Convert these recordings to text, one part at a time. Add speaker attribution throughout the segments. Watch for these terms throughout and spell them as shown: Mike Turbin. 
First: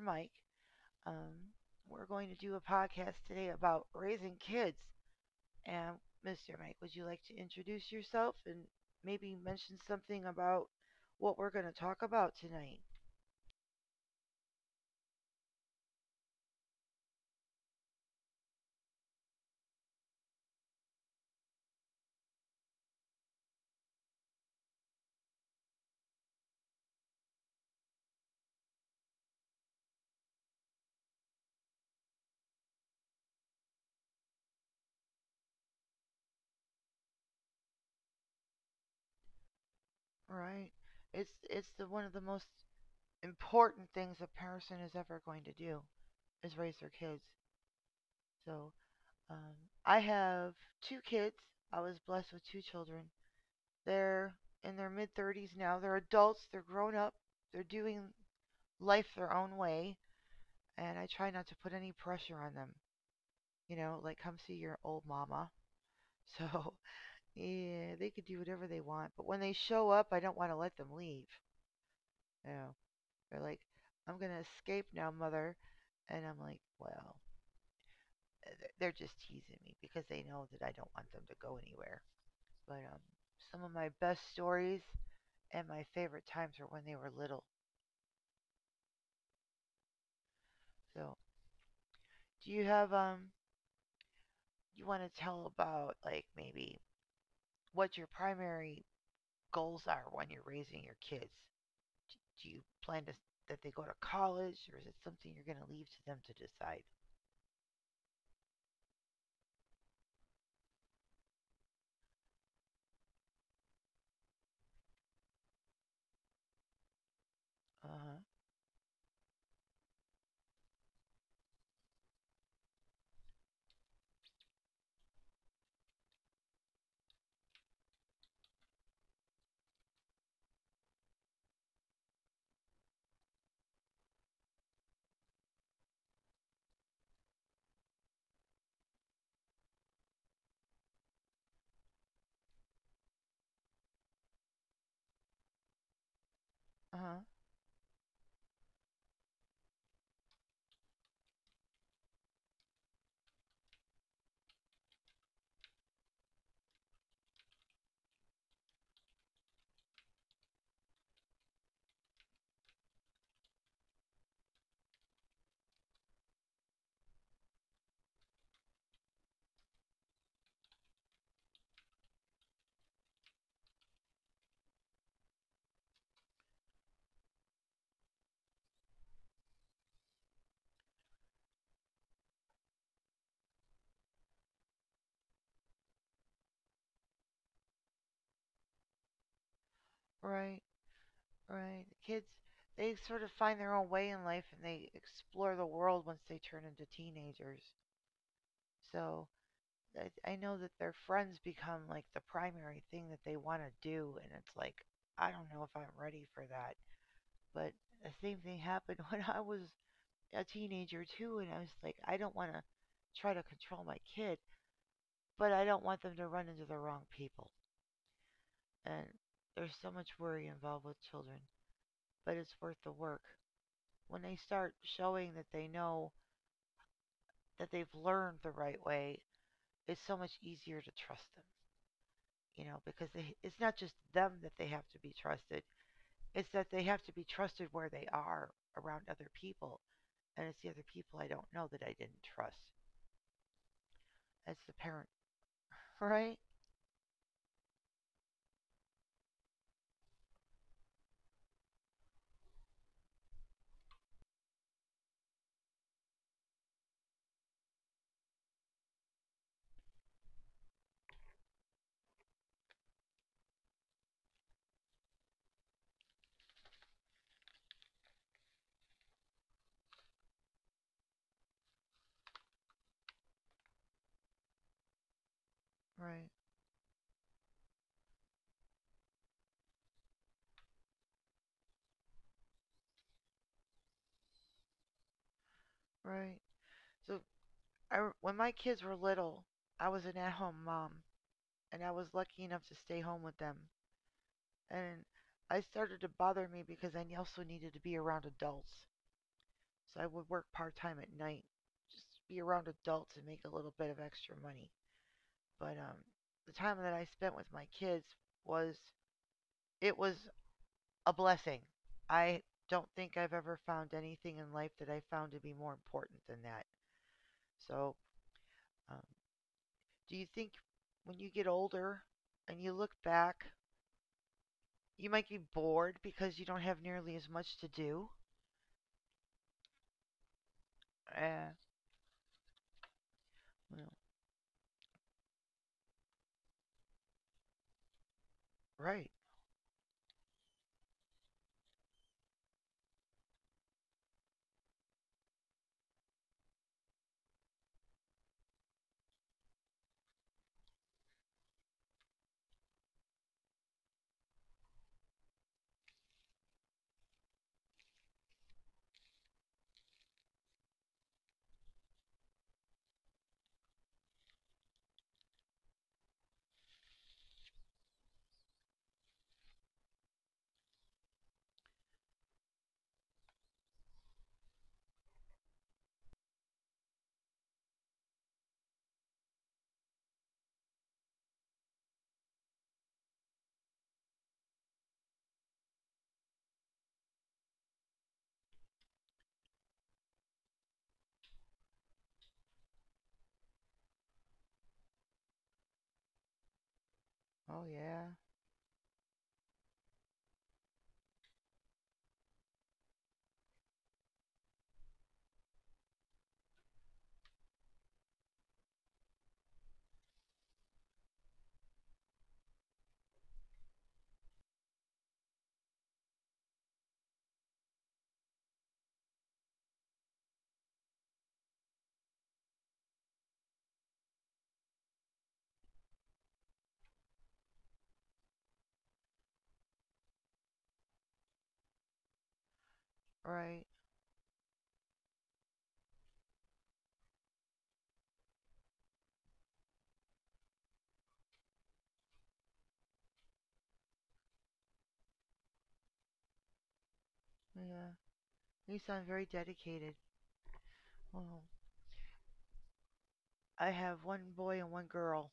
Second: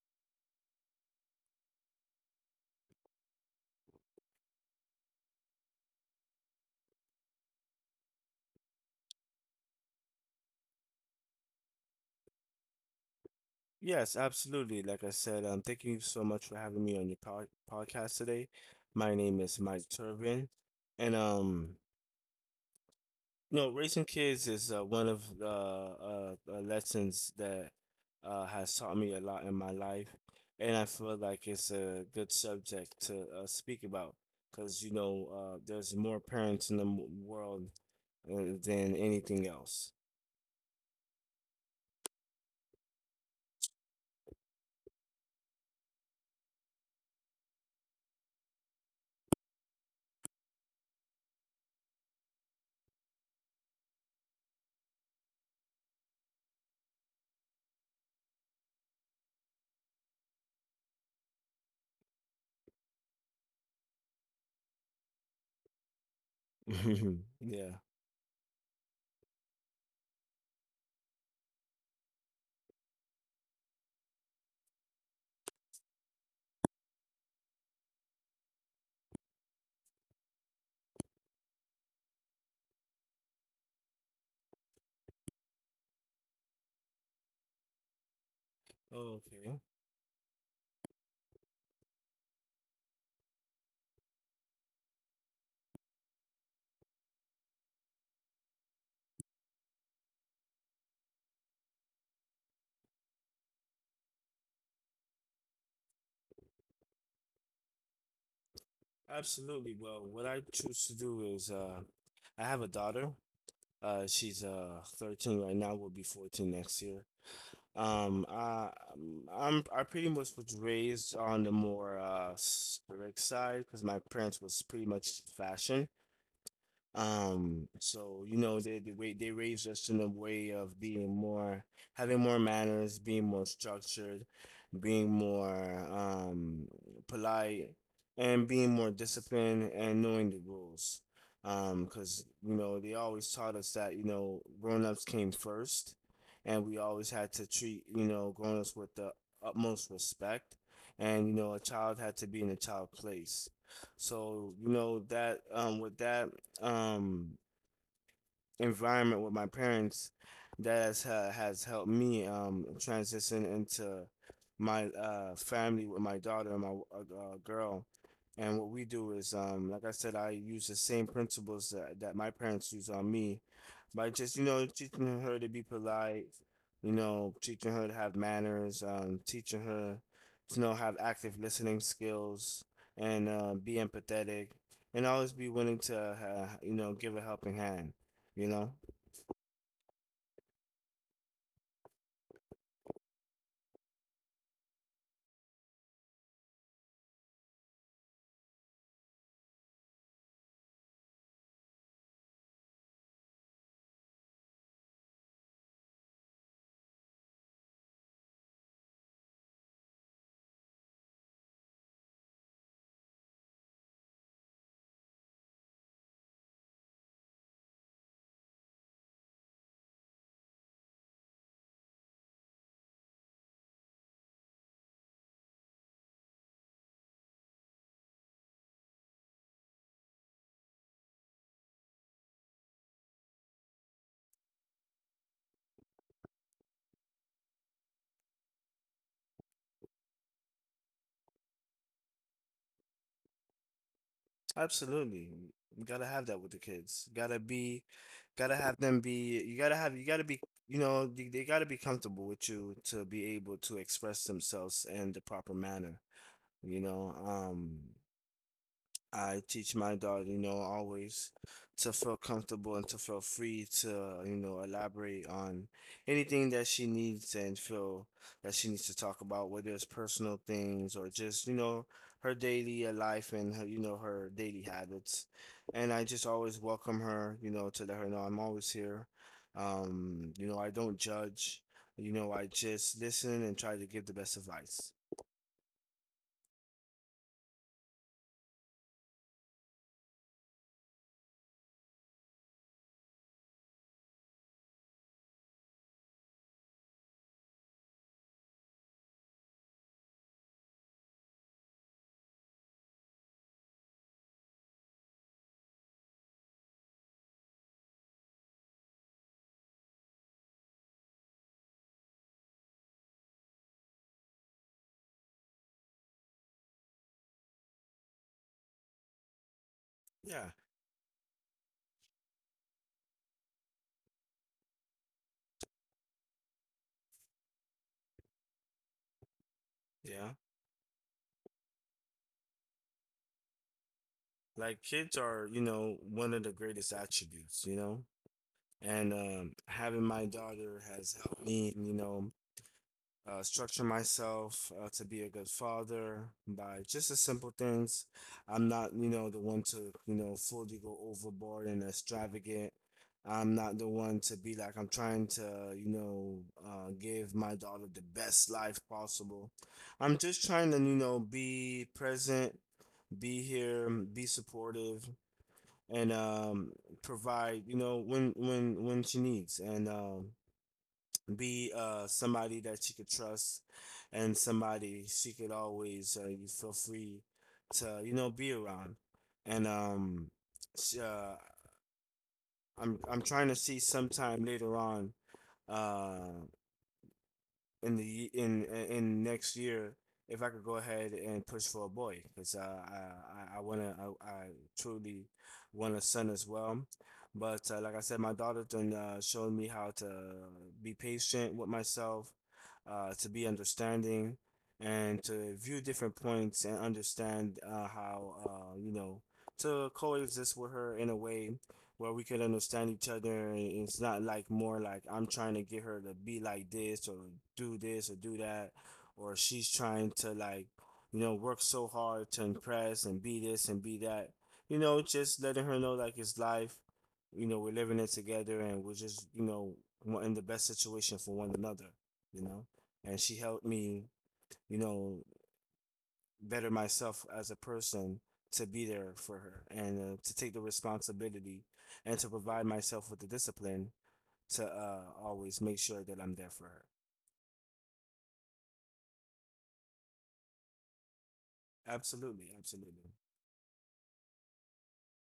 Speaker 1: Mike. Um, we're going to do a podcast today about raising kids. And Mr. Mike, would you like to introduce yourself and maybe mention something about what we're going to talk about tonight?
Speaker 2: Yes, absolutely. Like I said, thank you so much for having me on your podcast today. My name is Mike Turbin, and you know, raising kids is one of the lessons that has taught me a lot in my life, and I feel like it's a good subject to speak about because you know, there's more parents in the world uh, than anything else.
Speaker 1: Right? It's the one of the most important things a person is ever going to do is raise their kids. So um, I have two kids. I was blessed with two children. They're in their mid 30s now. They're adults, they're grown up, they're doing life their own way, and I try not to put any pressure on them. You know, like come see your old mama. So,
Speaker 2: Yeah.
Speaker 1: yeah, they could do whatever they want, but when they show up, I don't want to let them leave. You know, they're like, "I'm going to escape now, mother." And I'm like, "Well, uh, they're just teasing me because they know that I don't want them to go anywhere." But some of my best stories and my favorite times are when they were little.
Speaker 2: Okay.
Speaker 1: So do you have you want to tell about like maybe what your primary goals are when you're raising your kids? Do you plan to that they go to college or is it something you're going to leave to them to decide?
Speaker 2: Absolutely. Well, what I choose to do is I have a daughter. She's 13 right now, will be 14 next year.
Speaker 1: Uh-huh.
Speaker 2: I pretty much was raised on the more strict side because my parents was pretty much fashion. So you know, they raised us in a way of being more, having more manners, being more structured, being more polite, and being more disciplined and knowing the rules. Because you know they always taught us that you know grown-ups came first, and we always
Speaker 1: Uh-huh.
Speaker 2: had to treat you know grown-ups with the utmost respect, and you know a child had to be in a child place. So you know that with that um, environment with my parents that has helped me transition into my family with my daughter and my girl. And what we do is like I said, I use the same principles that my parents use on me by just you know teaching her to be polite, you know teaching her to have manners, teaching her to know have active listening skills and be empathetic and always be willing to you know give a helping hand you know?
Speaker 1: Right. Right. The kids they sort of find their own way in life and they explore the world once they turn into teenagers. So I know that their friends become like the primary thing that they want to do and it's like I don't know if I'm ready for that. But the same thing happened when I was a teenager too, and I was like, I don't want to try to control my kid, but I don't want them to run into the wrong people. And there's so much worry involved with children, but it's worth the work. When they start showing that they know that they've learned the right way, it's so much easier to trust them, you know, because they, it's not just them that they have to be trusted, it's that they have to be trusted where they are around other people. And it's the other people I don't know that I didn't trust. As the parent.
Speaker 2: Absolutely. You gotta have that
Speaker 1: Right?
Speaker 2: with the kids. Gotta be, gotta have them be, you gotta have, you gotta be, you know, they gotta be comfortable with you to be able to express themselves in the proper manner, you know? I teach my daughter, you know, always to feel comfortable and to feel free to, you know, elaborate on anything that she needs and feel that she needs to talk about, whether it's personal things or just, you know, her daily life and her, you know, her daily habits. And I just
Speaker 1: Right.
Speaker 2: always welcome her, you know, to let her know I'm always here. You know, I don't judge, you know, I just listen and try to give the best advice.
Speaker 1: Right. So when my kids were little, I was an at-home mom, and I was lucky enough to stay home with them. And I started to bother me because I also needed to be around adults. So I would work part-time at night, just be around adults and make a little bit of extra money. But The time that I spent with my kids was it was a blessing. I don't think I've ever found anything in life that I found to be more important than that. So Um, do you
Speaker 2: Yeah,
Speaker 1: think when you get older and you look back, you might be bored because you don't have nearly as much to do?
Speaker 2: yeah.
Speaker 1: Uh, well,
Speaker 2: Like kids are, you know, one of the greatest attributes, you know? And
Speaker 1: right.
Speaker 2: having my daughter has helped me, you know, structure myself to be a good father by just the simple things. I'm not, you know, the one to, you know, fully go overboard and extravagant. I'm not the one to be like, I'm trying to, you know, give my daughter the best life possible. I'm just trying to, you know, be present, be here, be supportive, and provide, you know, when she needs. And be somebody that she could trust and somebody she could always you feel free to you know be around and um sh- uh, I'm I'm trying to see sometime later on uh in the in next year if I could go ahead and push for a boy because I want to I truly want a son as well, but
Speaker 1: Oh,
Speaker 2: like I
Speaker 1: yeah.
Speaker 2: said, my daughter done showed me how to be patient with myself, to be understanding, and to view different points and understand how you know to coexist with her in a way where we could understand each other and it's not like more like I'm trying to get her to be like this or do that or she's trying to like you know work so hard to impress and be this and be that you know just letting her know like it's life you know we're living it together and we're just you know we're in the best situation for one another you know and she helped
Speaker 1: Right.
Speaker 2: me you know better myself as a person to be there for her and to take the responsibility and to provide myself with the discipline to always make sure that I'm there for her.
Speaker 1: Yeah. You sound very dedicated. Well,
Speaker 2: Absolutely, absolutely.
Speaker 1: I have one boy and one girl,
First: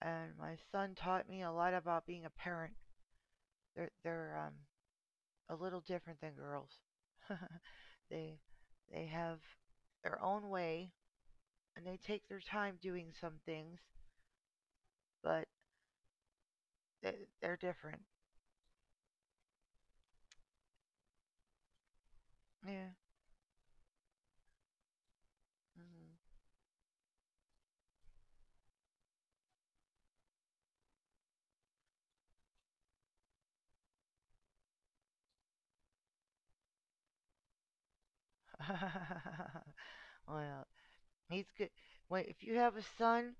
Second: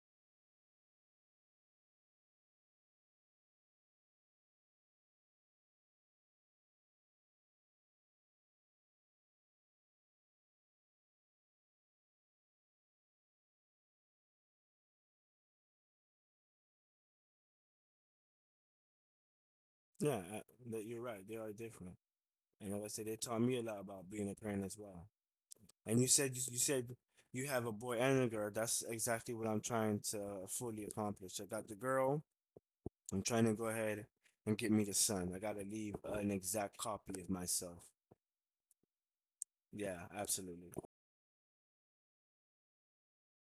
Speaker 1: and my son taught me a lot about being a parent. They're a little different than girls. they, they have their own way, and they take their time doing some things, but they, they're different.
Speaker 2: Yeah, that you're right. They are different, and like I
Speaker 1: Yeah.
Speaker 2: said, they taught me a lot about being a parent as well. And
Speaker 1: Mhm.
Speaker 2: you said you have a boy and a girl. That's exactly what I'm trying to fully accomplish. I got the girl. I'm trying to go ahead and get me the son. I gotta leave an exact copy of myself. Yeah,
Speaker 1: Well,
Speaker 2: absolutely.
Speaker 1: he's good. Wait, if you have a son,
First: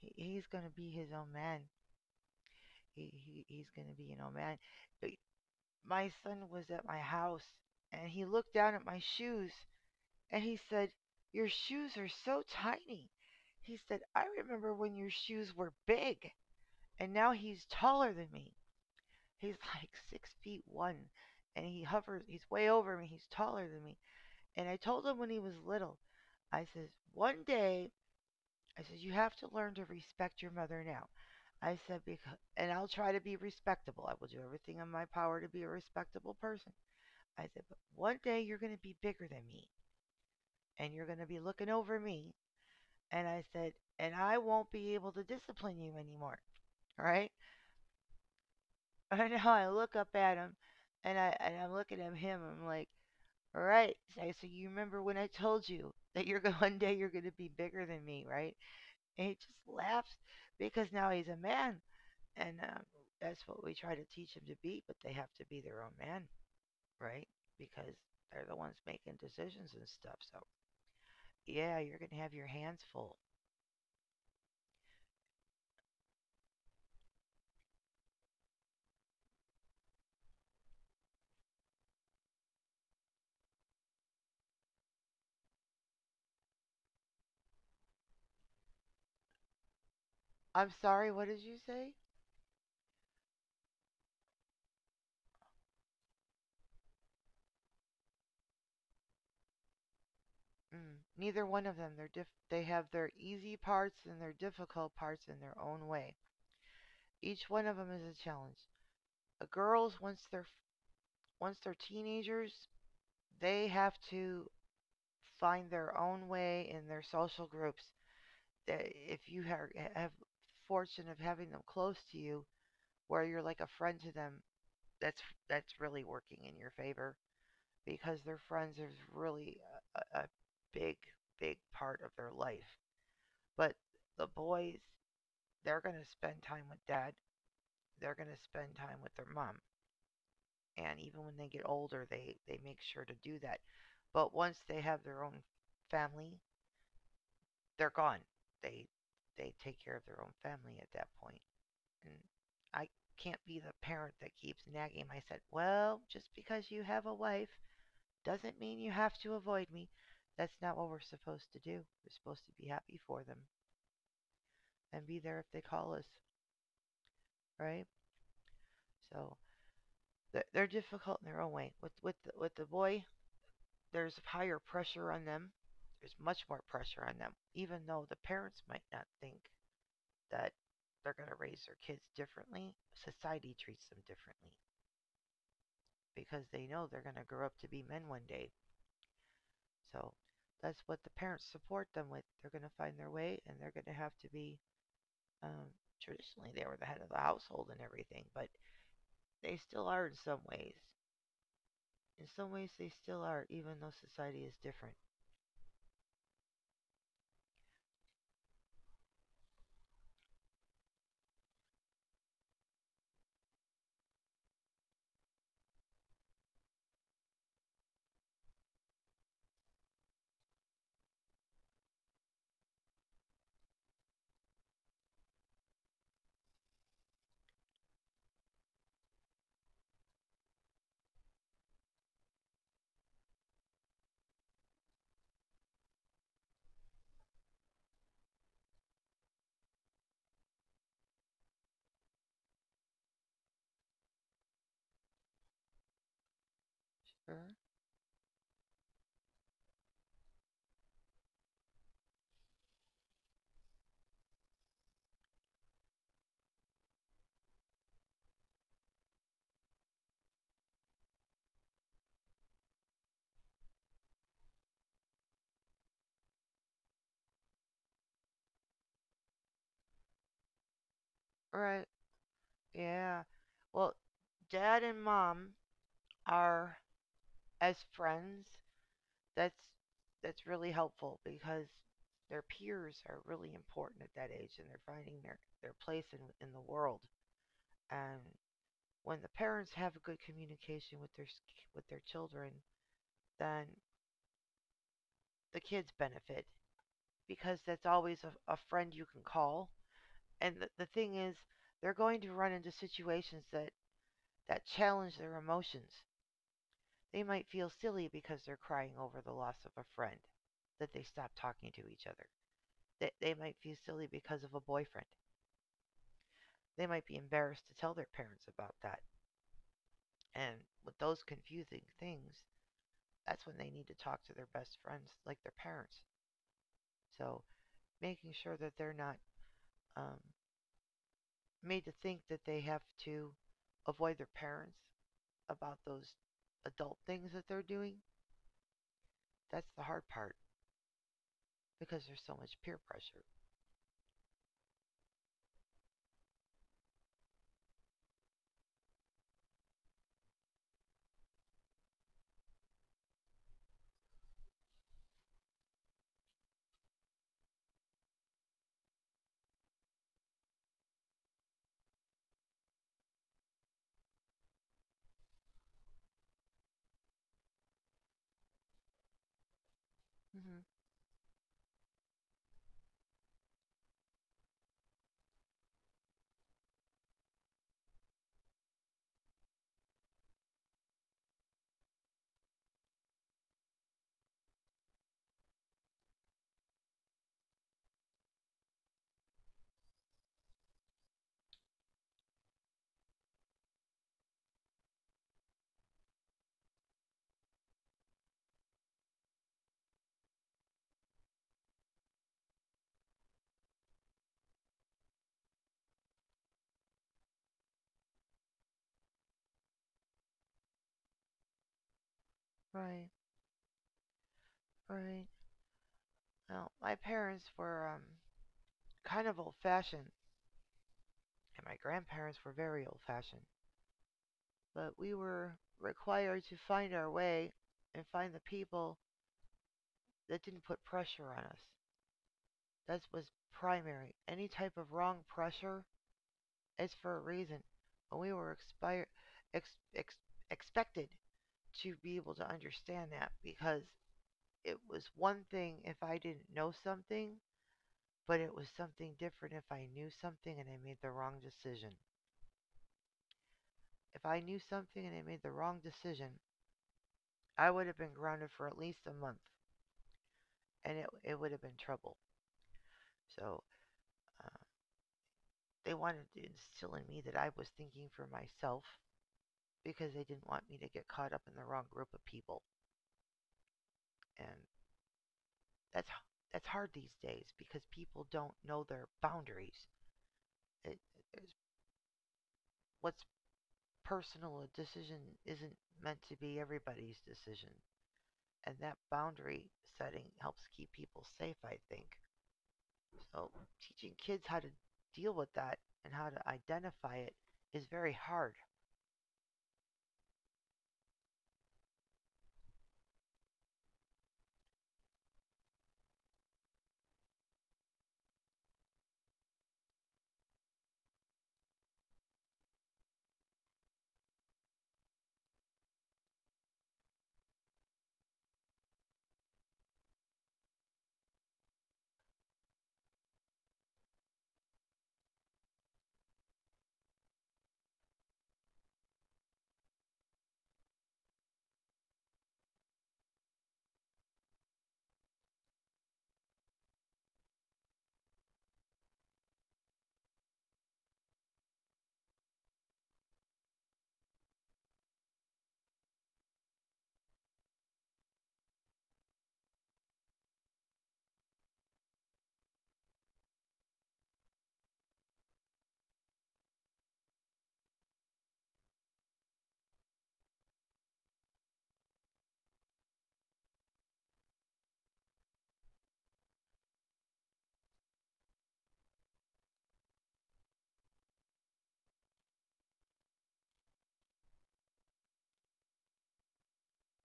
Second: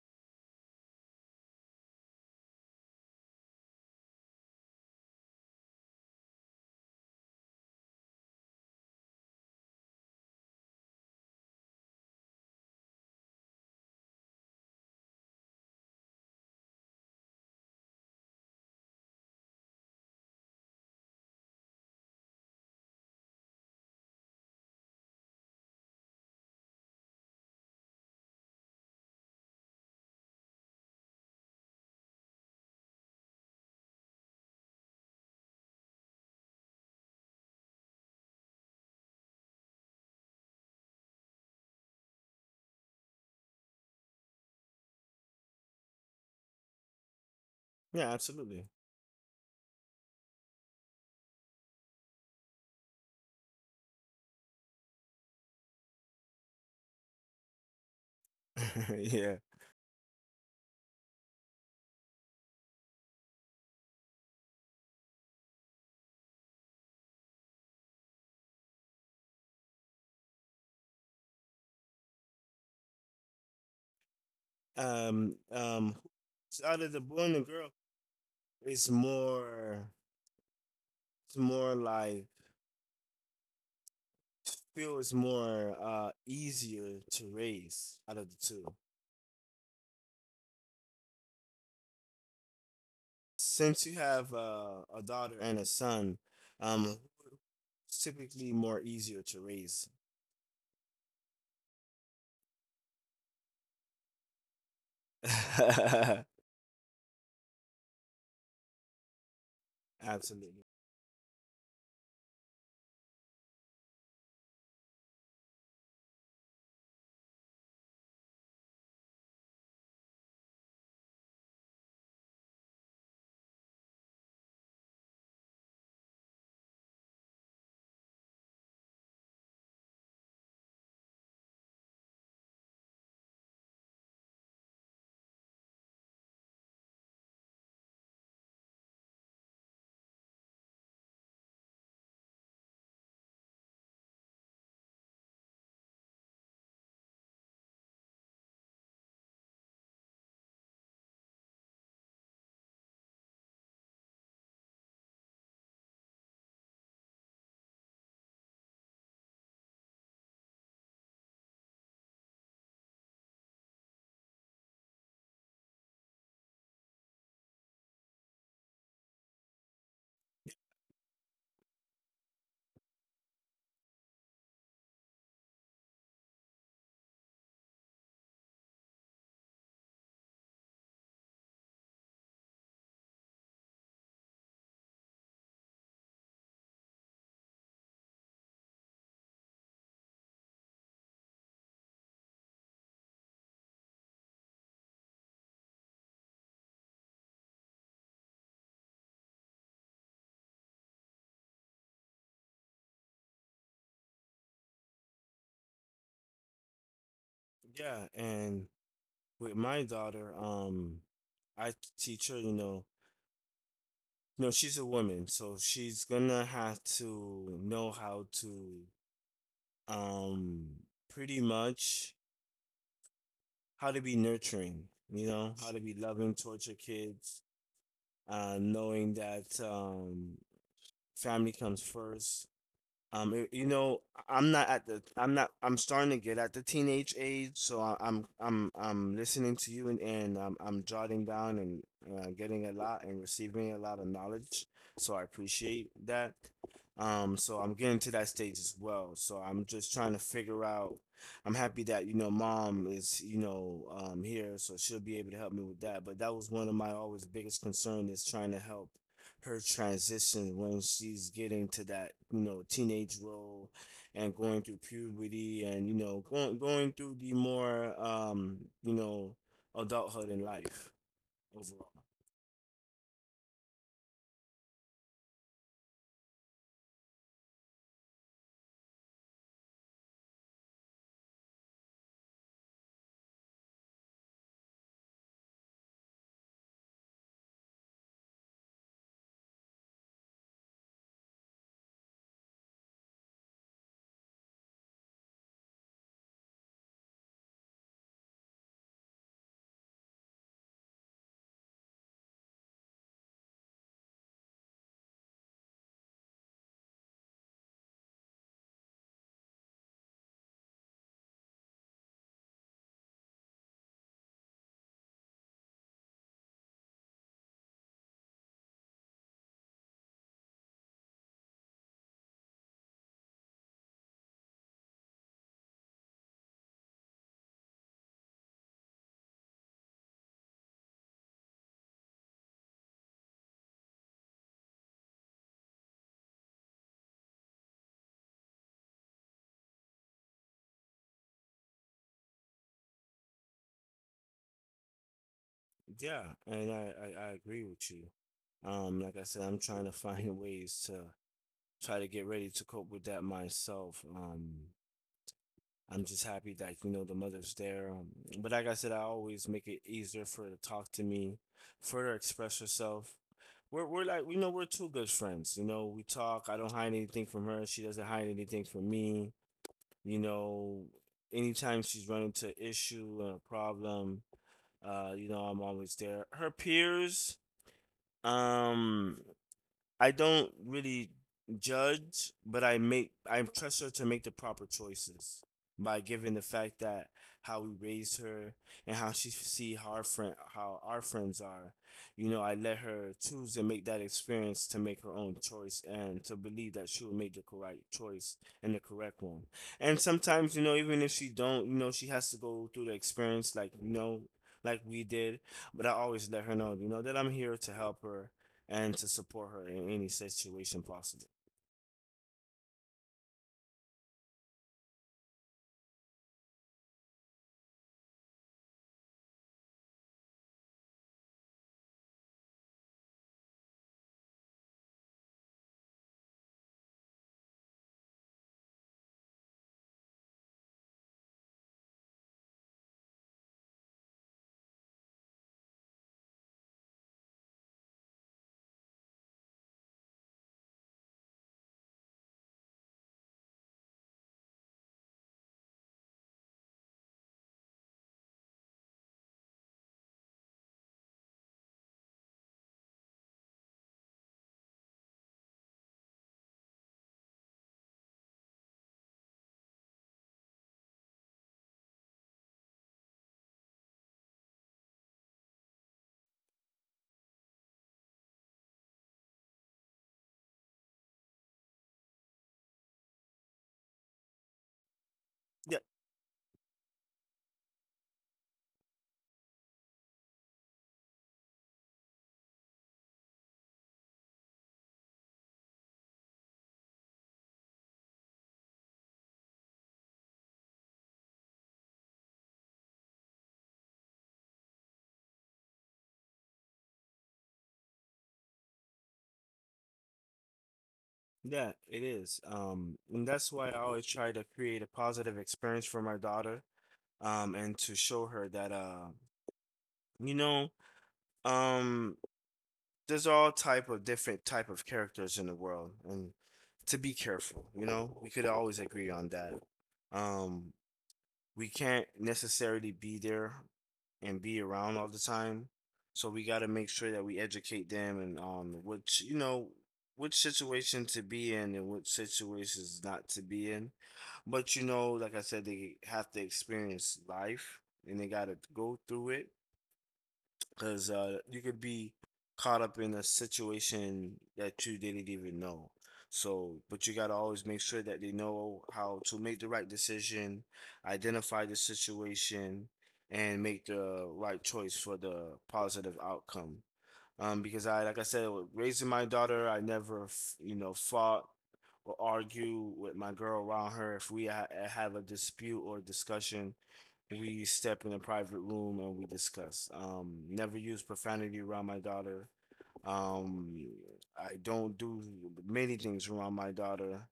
Speaker 1: he's gonna be his own man. He's gonna be an own man. But my son was at my house, and he looked down at my shoes, and he said, "Your shoes are so tiny." He said, "I remember when your shoes were big, and now he's taller than me. He's like 6 feet one, and he hovers. He's way over me. He's taller than me." And I told him when he was little. I says, one day, I says, you have to learn to respect your mother now. I said, because, and I'll try to be respectable. I will do everything in my power to be a respectable person. I said, but one day you're going to be bigger than me and you're going to be looking over me. And I said, and I won't be able to discipline you anymore. Right?
Speaker 2: Yeah, absolutely.
Speaker 1: And now I look up at him and and I'm looking at him. And I'm like, all right. I said, you remember when I told you that you're going, one day you're going to be bigger than me, right? And he
Speaker 2: yeah.
Speaker 1: just laughs because now he's a man. And that's what we try to teach him to be, but they have to be their own man, right? Because they're the ones making decisions and stuff. So, yeah, you're going to have your hands full.
Speaker 2: Um. Um. Out of the boy and the girl, it's more. It's more like feel is more easier to raise out of the two.
Speaker 1: I'm sorry, what did you say?
Speaker 2: Since you have a daughter and a son, um, it's typically more easier to raise.
Speaker 1: Mm, neither one of them. They're they have their easy parts and their difficult parts in their own way. Each one of them is a challenge. The girls,
Speaker 2: absolutely.
Speaker 1: once they're teenagers, they have to find their own way in their social groups. That if you have fortune of having them close to you, where you're like a friend to them, that's that's really working in your favor because their friends is really a big big part of their life. But the boys, they're gonna spend time with dad. They're gonna spend time with their mom, and even when they get older, they make sure to do that. But once they have their own family, they're gone. They they take care of their own family at that point. And I can't be the parent that keeps nagging him. I said, well, just because you have a wife doesn't mean you have to avoid me. That's not what we're supposed to do. We're supposed to be happy for them and be there if they call us, right? So they're difficult in their own way. With with the boy, there's higher pressure on them. There's much more pressure on them, even though the parents might not think that they're going to raise their kids differently. Society treats them differently. Because they know they're going to grow up to be men one day. So that's what the parents support them with. They're going to find their way and they're going to have to be um, traditionally they were the head of the household and everything, but they still are in some ways. In some ways, they still are, even though society is different.
Speaker 2: Yeah, and with my daughter, I teach her, you know, No, she's a woman, so she's gonna have to know how to um pretty much how to be nurturing, you know, how to be loving towards your kids, knowing that family comes first. You know, I'm not at the, I'm not, I'm starting to get at the teenage age, so I'm listening to you and I'm jotting down and getting a lot and receiving a lot of knowledge. So I appreciate that. Um,
Speaker 1: Sure.
Speaker 2: so I'm getting to that stage as well. So I'm just trying to figure out. I'm happy that, you know, mom is, you know, here, so she'll be able to help me with that. But that was one of my always biggest concern is trying to help her transition when she's getting to that you know teenage role and going through puberty and you know going through the more you know adulthood in life overall.
Speaker 1: Right. Yeah. Well, dad and mom are as friends that's that's really helpful because their peers are really important at that age and they're finding their place in the world. And when the parents have a good communication with their children, then the kids benefit because that's always a friend you can call. And the thing is, they're going to run into situations that that challenge their emotions. They might feel silly because they're crying over the loss of a friend that they stopped talking to each other. They might feel silly because of a boyfriend. They might be embarrassed to tell their parents about that. And with those confusing things, that's when they need to talk to their best friends, like their parents. So making sure that they're not um, made to think that they have to avoid their parents about those adult things that they're doing, that's the hard part because there's so much peer pressure.
Speaker 2: Yeah, and I agree with you. Like I said, I'm trying to find ways to try to get ready to cope with that myself. I'm just happy that, you know, the mother's there. But like I said, I always make it easier for her to talk to me, for her to express herself. We're like, you know, we're two good friends. You know, we talk. I don't hide anything from her. She doesn't hide anything from me. You
Speaker 1: Hmm.
Speaker 2: know, anytime she's running to issue or a problem, you know, I'm always there. Her peers, um, I don't really judge, but I trust her to make the proper choices by giving the fact that how we raised her and how she see how our friends are. You know, I let her choose and make that experience to make her own choice and to believe that she will make the correct choice and the correct one. And sometimes, you know, even if she don't, you know, she has to go through the experience like, you know, like we did. But I always let her know, you know, that I'm here to help her and to support her in any situation possible.
Speaker 1: Right, right. Well, my parents were kind of old fashioned, and my grandparents were very old fashioned. But we were required to find our way and find the people that didn't put pressure on us. That was primary. Any type of wrong pressure is for a reason. And we were ex, ex, expected to be able to understand that because it was one thing if I didn't know something, but it was something different if I knew something and I made the wrong decision. If I knew something and I made the wrong decision, I would have been grounded for at least a month. And it would have been trouble. So uh, they wanted to instill in me that I was thinking for myself because they didn't want me to get caught up in the wrong group of people. And
Speaker 2: Yeah,
Speaker 1: that's that's hard these days because people don't know their boundaries. It, it's- what's personal a decision isn't meant to be everybody's decision. And that boundary setting helps keep people safe, I think. So teaching kids how to deal with that and how to identify it is very hard,
Speaker 2: yeah, it is. And that's why I always try to create a positive experience for my daughter, and to show her that you know, um, there's all type of different type of characters in the world, and to be careful, you know, we could always agree on that. Um, we can't necessarily be there and be around all the time. So we got to make sure that we educate them and which you know which situation to be in and which situations not to be in. But you know, like I said, they have to experience life and they got to go through it because you could be caught up in a situation that you didn't even know. So, but you gotta always make sure that they know how to make the right decision, identify the situation, and make the right choice for the positive outcome. Because like I said, with raising my daughter, I never, f- you know, fought or argue with my girl around her. If we have a dispute or discussion, we step in a private room and we discuss. Never use profanity around my daughter. Um, I don't do many things around my daughter.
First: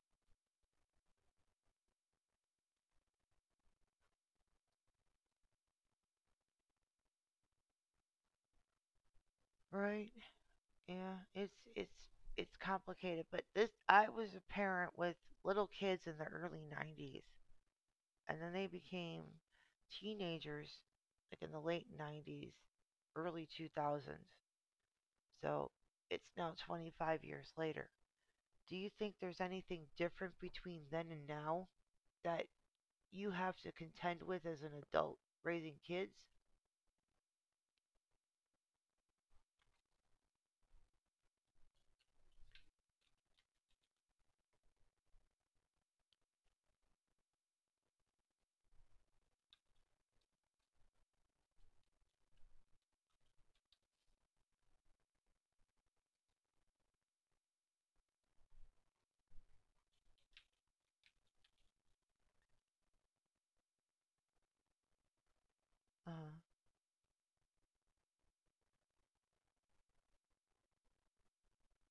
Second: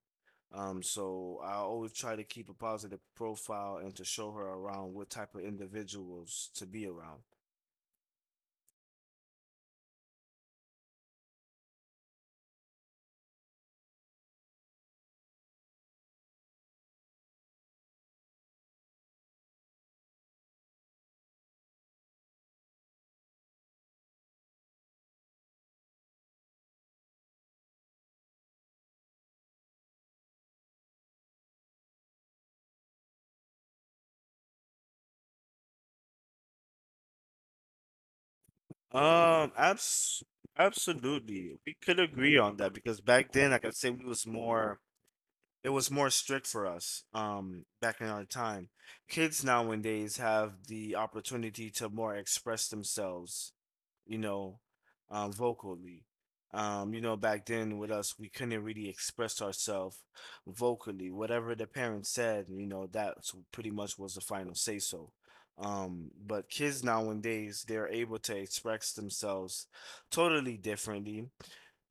Speaker 2: So I always try to keep a positive profile and to show her around what type of individuals to be around.
Speaker 1: right? Yeah, it's complicated, but this I was a parent with little kids in the early 90s and then they became teenagers like in the late 90s, early 2000s. So, it's now 25 years later. Do you think there's anything different between then and now that you have to contend with as an adult raising kids?
Speaker 2: Um, abs absolutely. We could agree on that because back then, like I say, we was more it was more strict for us, back in our time. Kids nowadays have the opportunity to more express themselves you know, vocally. You know, back then with us, we couldn't really express ourselves vocally. Whatever the parents said, you know, that's pretty much was the final say so.
Speaker 1: Uh,
Speaker 2: But kids nowadays, they're able to express themselves totally differently,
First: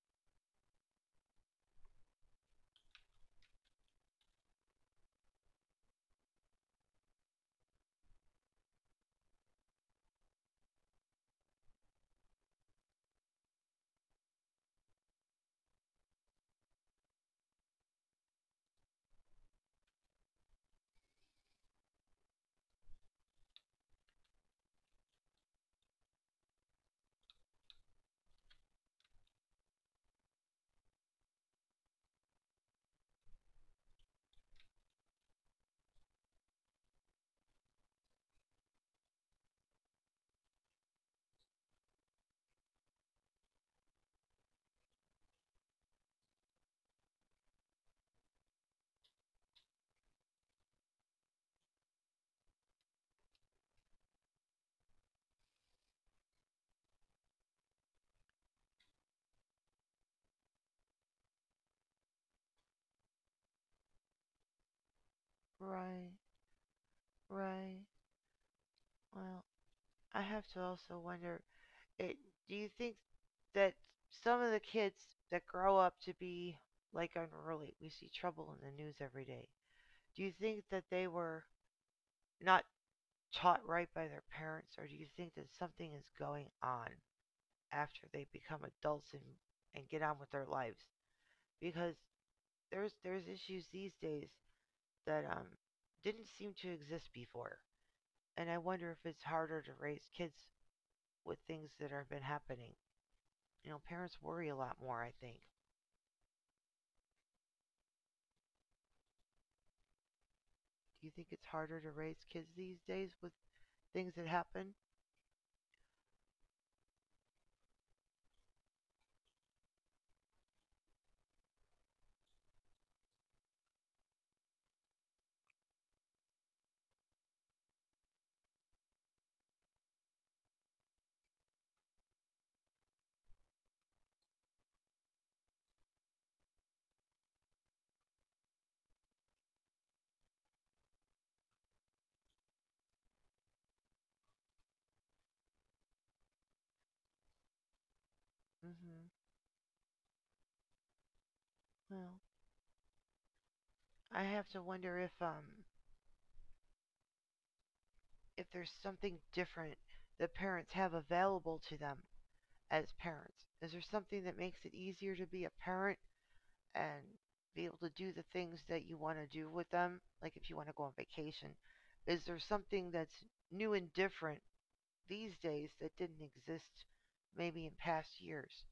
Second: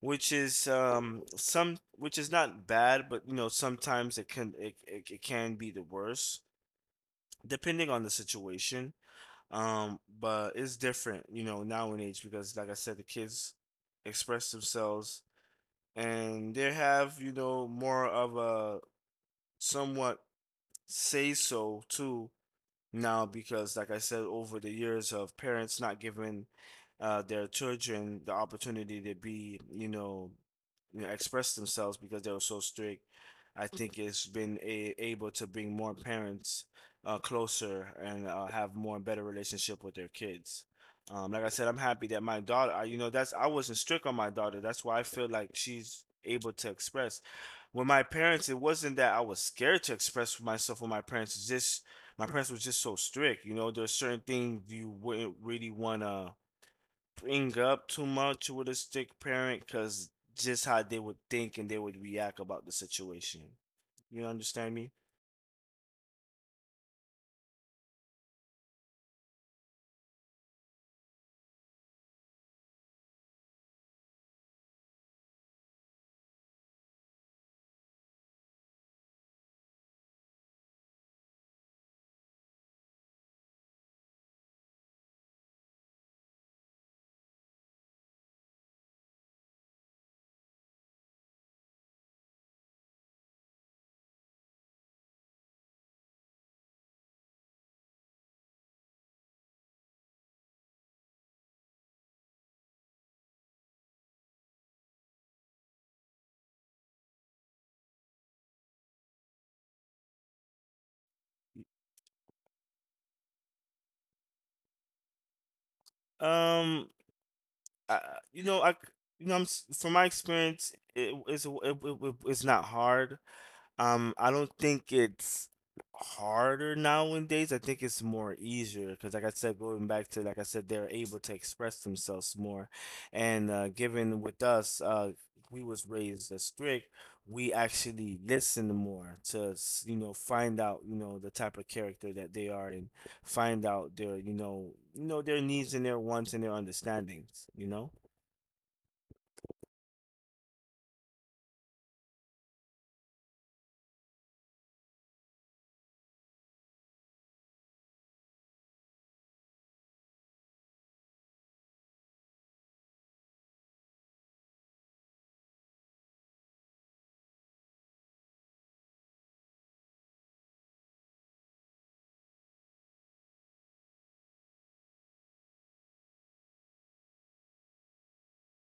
Speaker 2: which is some which is not bad, but you know sometimes it can it can be the worst depending on the situation, but it's different, you know, now in age because, like I said, the kids express themselves and they have, you know, more of a somewhat say so too now because, like I said, over the years of parents not giving their children the opportunity to be, express themselves because they were so strict. I think it's been a able to bring more parents closer, and have more better relationship with their kids. Like I said, I'm happy that my daughter, I, you know, that's I wasn't strict on my daughter. That's why I feel like she's able to express. With my parents, it wasn't that I was scared to express myself with my parents. It's just my parents was just so strict. You know, there's certain things you wouldn't really want to bring up too much with a strict parent because just how they would think and they would react about the situation. You understand me?
Speaker 1: right. Right. Well, I have to also wonder it, do you think that some of the kids that grow up to be like unruly, we see trouble in the news every day. Do you think that they were not taught right by their parents, or do you think that something is going on after they become adults and get on with their lives? Because there's issues these days that didn't seem to exist before, and I wonder if it's harder to raise kids with things that have been happening. You know, parents worry a lot more, I think. Do you think it's harder to raise kids these days with things that happen?
Speaker 2: Um, I, you know, I, I'm from my experience, it, it's it, it, it's not hard. I don't think it's harder nowadays. I think it's more easier because, like I said, going back to like I said, they're able to express themselves more. And given with us, we was raised as strict. We actually listen more to you know find out you know the type of character that they are, and find out their you know their needs and their wants and their understandings. You know.
Speaker 1: hmm Well, I have to wonder if there's something different that parents have available to them as parents. Is there something that makes it easier to be a parent and be able to do the things that you want to do with them? Like if you want to go on vacation, is there something that's new and different these days that didn't exist maybe in past years?